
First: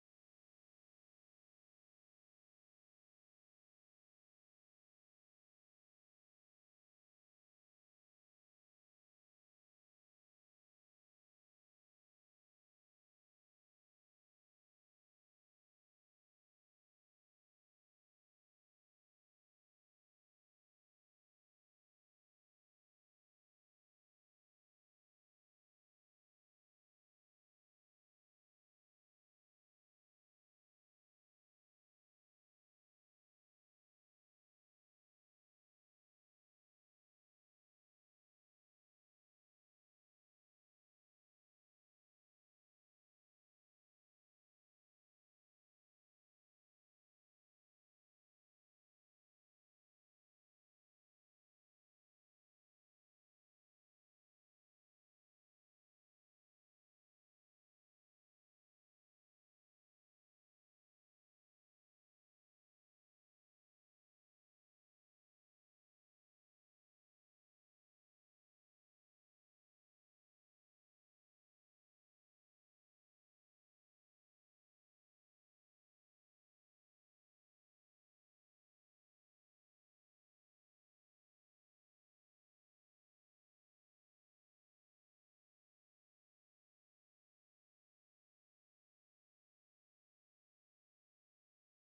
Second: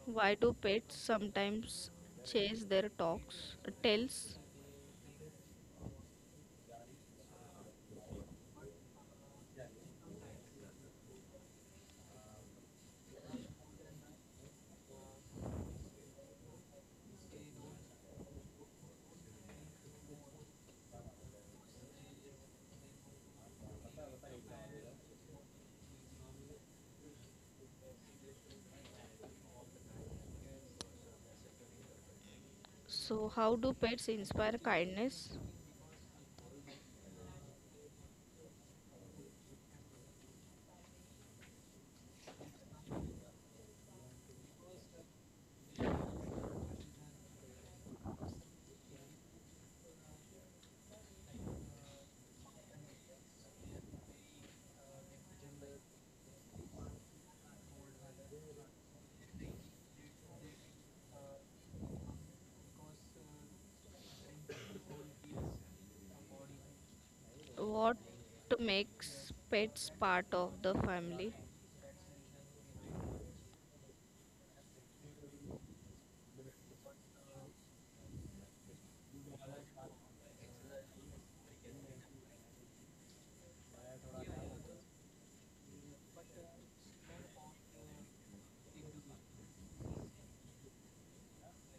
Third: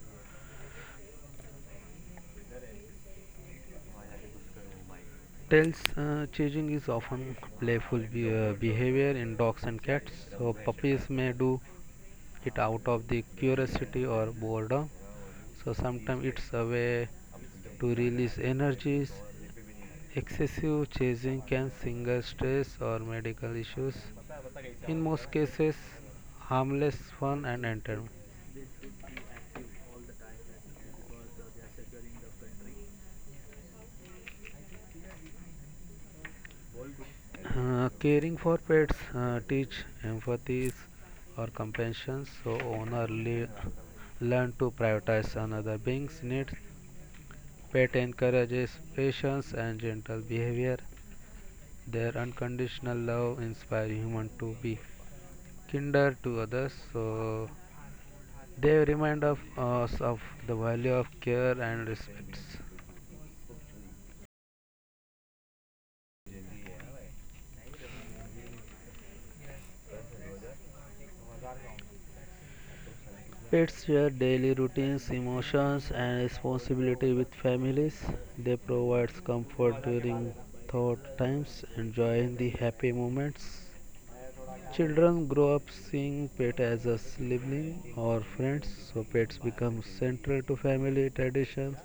Why do pets sometimes chase their talks tails? Tails uh, chasing is often playful be- uh, behavior in dogs and cats, so puppies may do it out of the curiosity or boredom. So sometimes it's a way to release energies. Excessive chasing can signal stress or medical issues. In most cases, harmless fun and entertainment. So how do pets inspire kindness? Uh, caring for pets uh, teach empathy or compassion, so owner le- learn to prioritize another being's needs. Pet encourages patience and gentle behavior. Their unconditional love inspires humans to be kinder to others. So they remind of us of the value of care and respect. What makes pets part of the family? Pets share daily routines, emotions, and responsibility with families. They provide comfort during thought times and joy in the happy moments. Children grow up seeing pet as a sibling or friends, so pets become central to family traditions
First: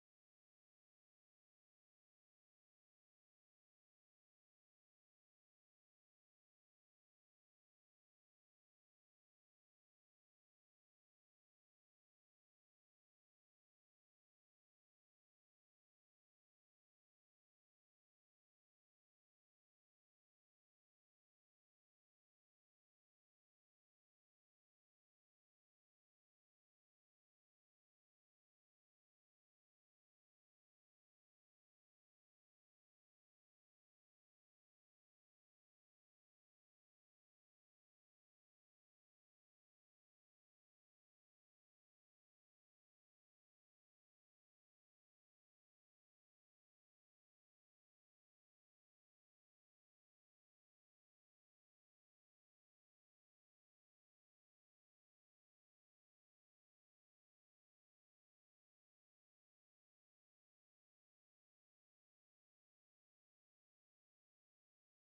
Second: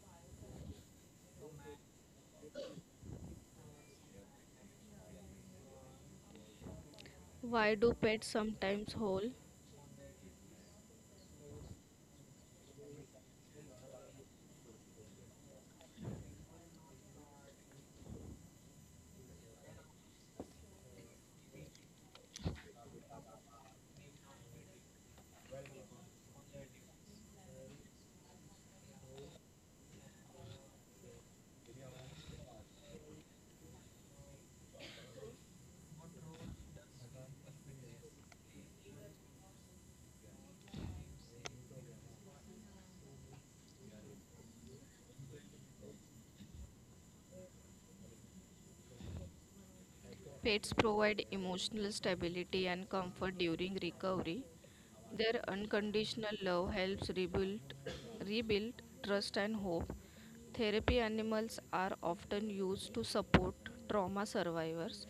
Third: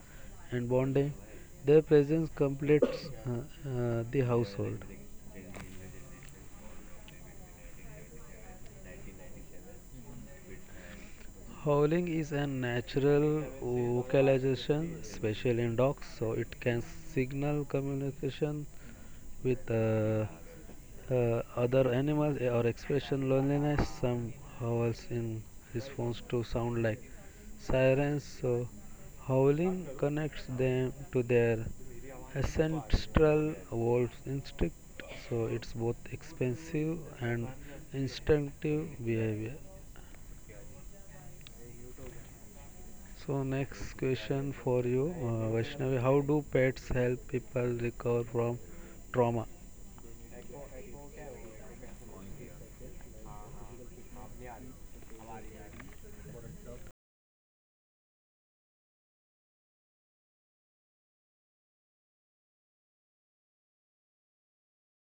and bonding. Their presence completes uh, uh, the household. Why do pets sometimes whole? Howling is a natural vocalization, especially in dogs, so it can signal communication with uh, uh, other animals or expression loneliness. Some howls in response to sound like sirens, so howling connects them to their ancestral wolf instinct, so it's both expensive and instinctive behavior. So next question for you, uh, Vaishnavi, how do pets help people recover from trauma? Pets provide emotional stability and comfort during recovery. Their unconditional love helps rebuild, rebuild trust and hope. Therapy animals are often used to support trauma survivors.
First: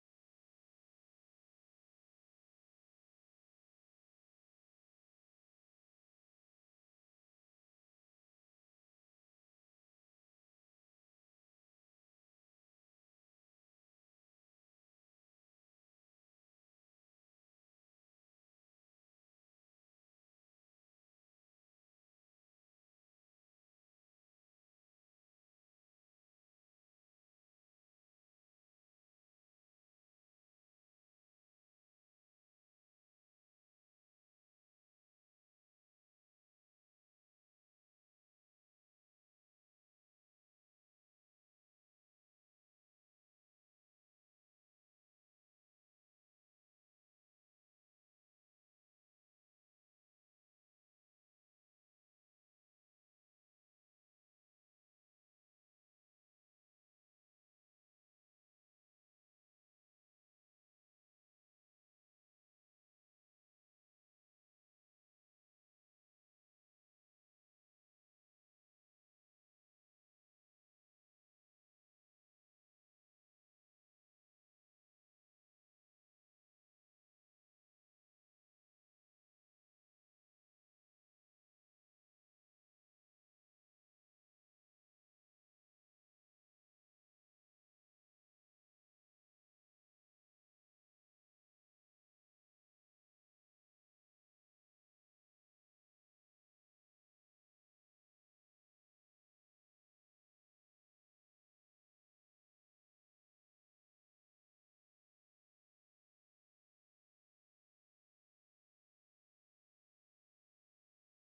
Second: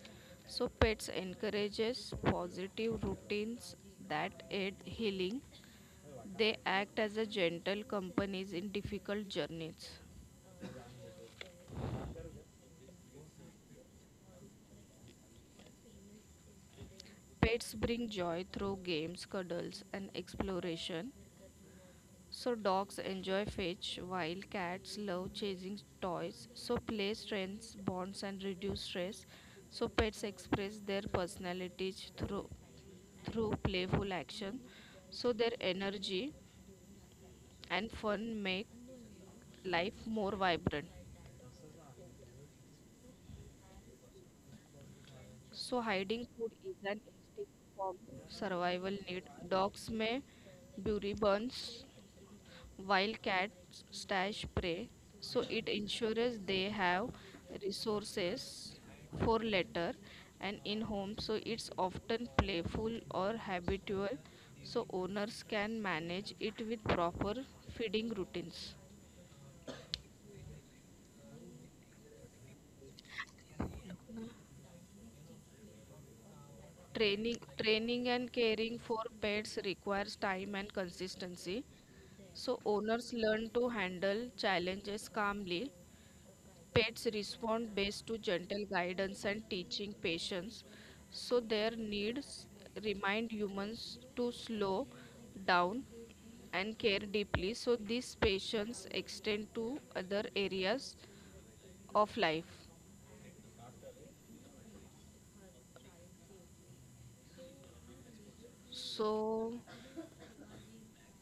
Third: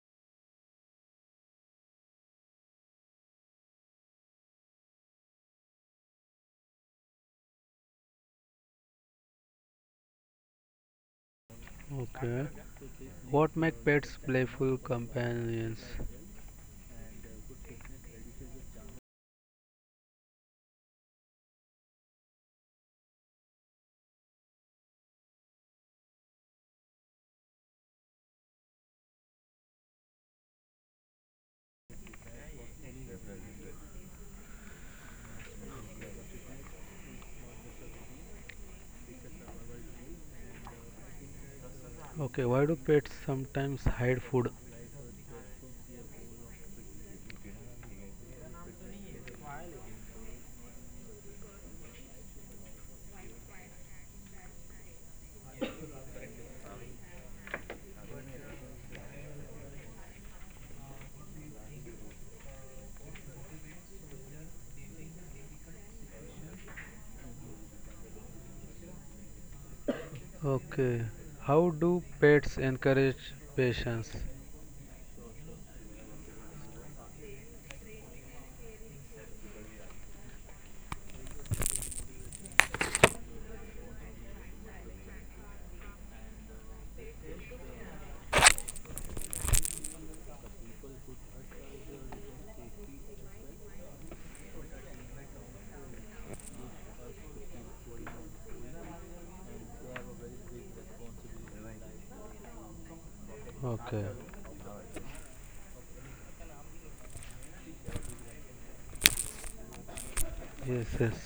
So pets encourages positive routines that aid healing. They act as a gentle companies in difficult journeys. Okay. What make pets playful companions? Pets bring joy through games, cuddles, and exploration. So dogs enjoy fetch while cats love chasing toys. So play strengthens bonds and reduce stress. So pets express their personalities through through playful action. So their energy and fun make life more vibrant. Okay, why do pets sometimes hide food? So, hiding food is an instinct from survival need. Dogs may bury bones while cats stash prey, so it ensures they have resources for later and in home. So, it's often playful or habitual, so owners can manage it with proper feeding routines. Okay. How do pets encourage patience? Training, training and caring for pets requires time and consistency. So owners learn to handle challenges calmly. Pets respond best to gentle guidance and teaching patience. So their needs remind humans to slow down and care deeply. So this patience extend to other areas of life. Okay. So Yes, yes.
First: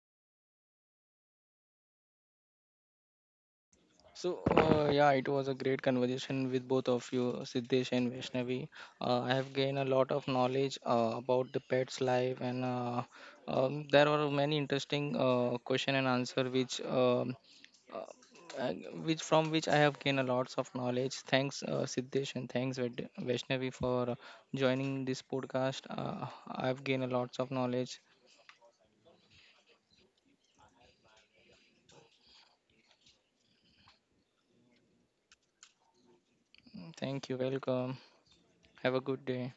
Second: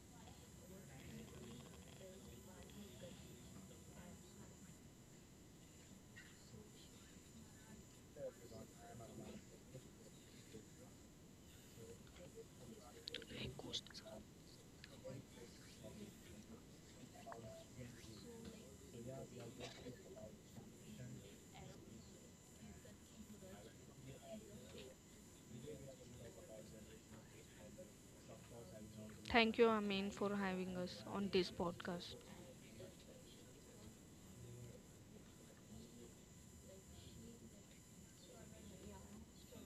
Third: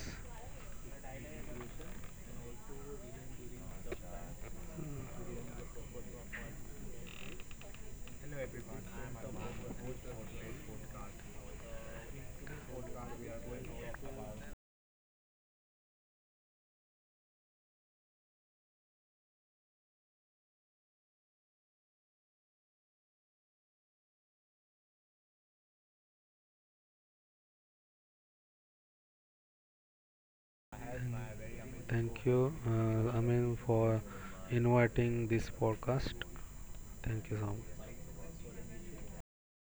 So, uh, yeah, it was a great conversation with both of you, Siddesh and Vaishnavi. Uh, I have gained a lot of knowledge uh, about the pet's life, and uh, um, there were many interesting uh, question and answer which um, uh, uh, which from which I have gained a lots of knowledge. Thanks, uh, Siddesh, and thanks Vaid- Vaishnavi for joining this podcast. Uh, I have gained a lots of knowledge. thank you Amin for having us on this podcast. Thank you, uh, Amin, for inviting this podcast. Thank you Thank so you. much. Welcome. Have a good day.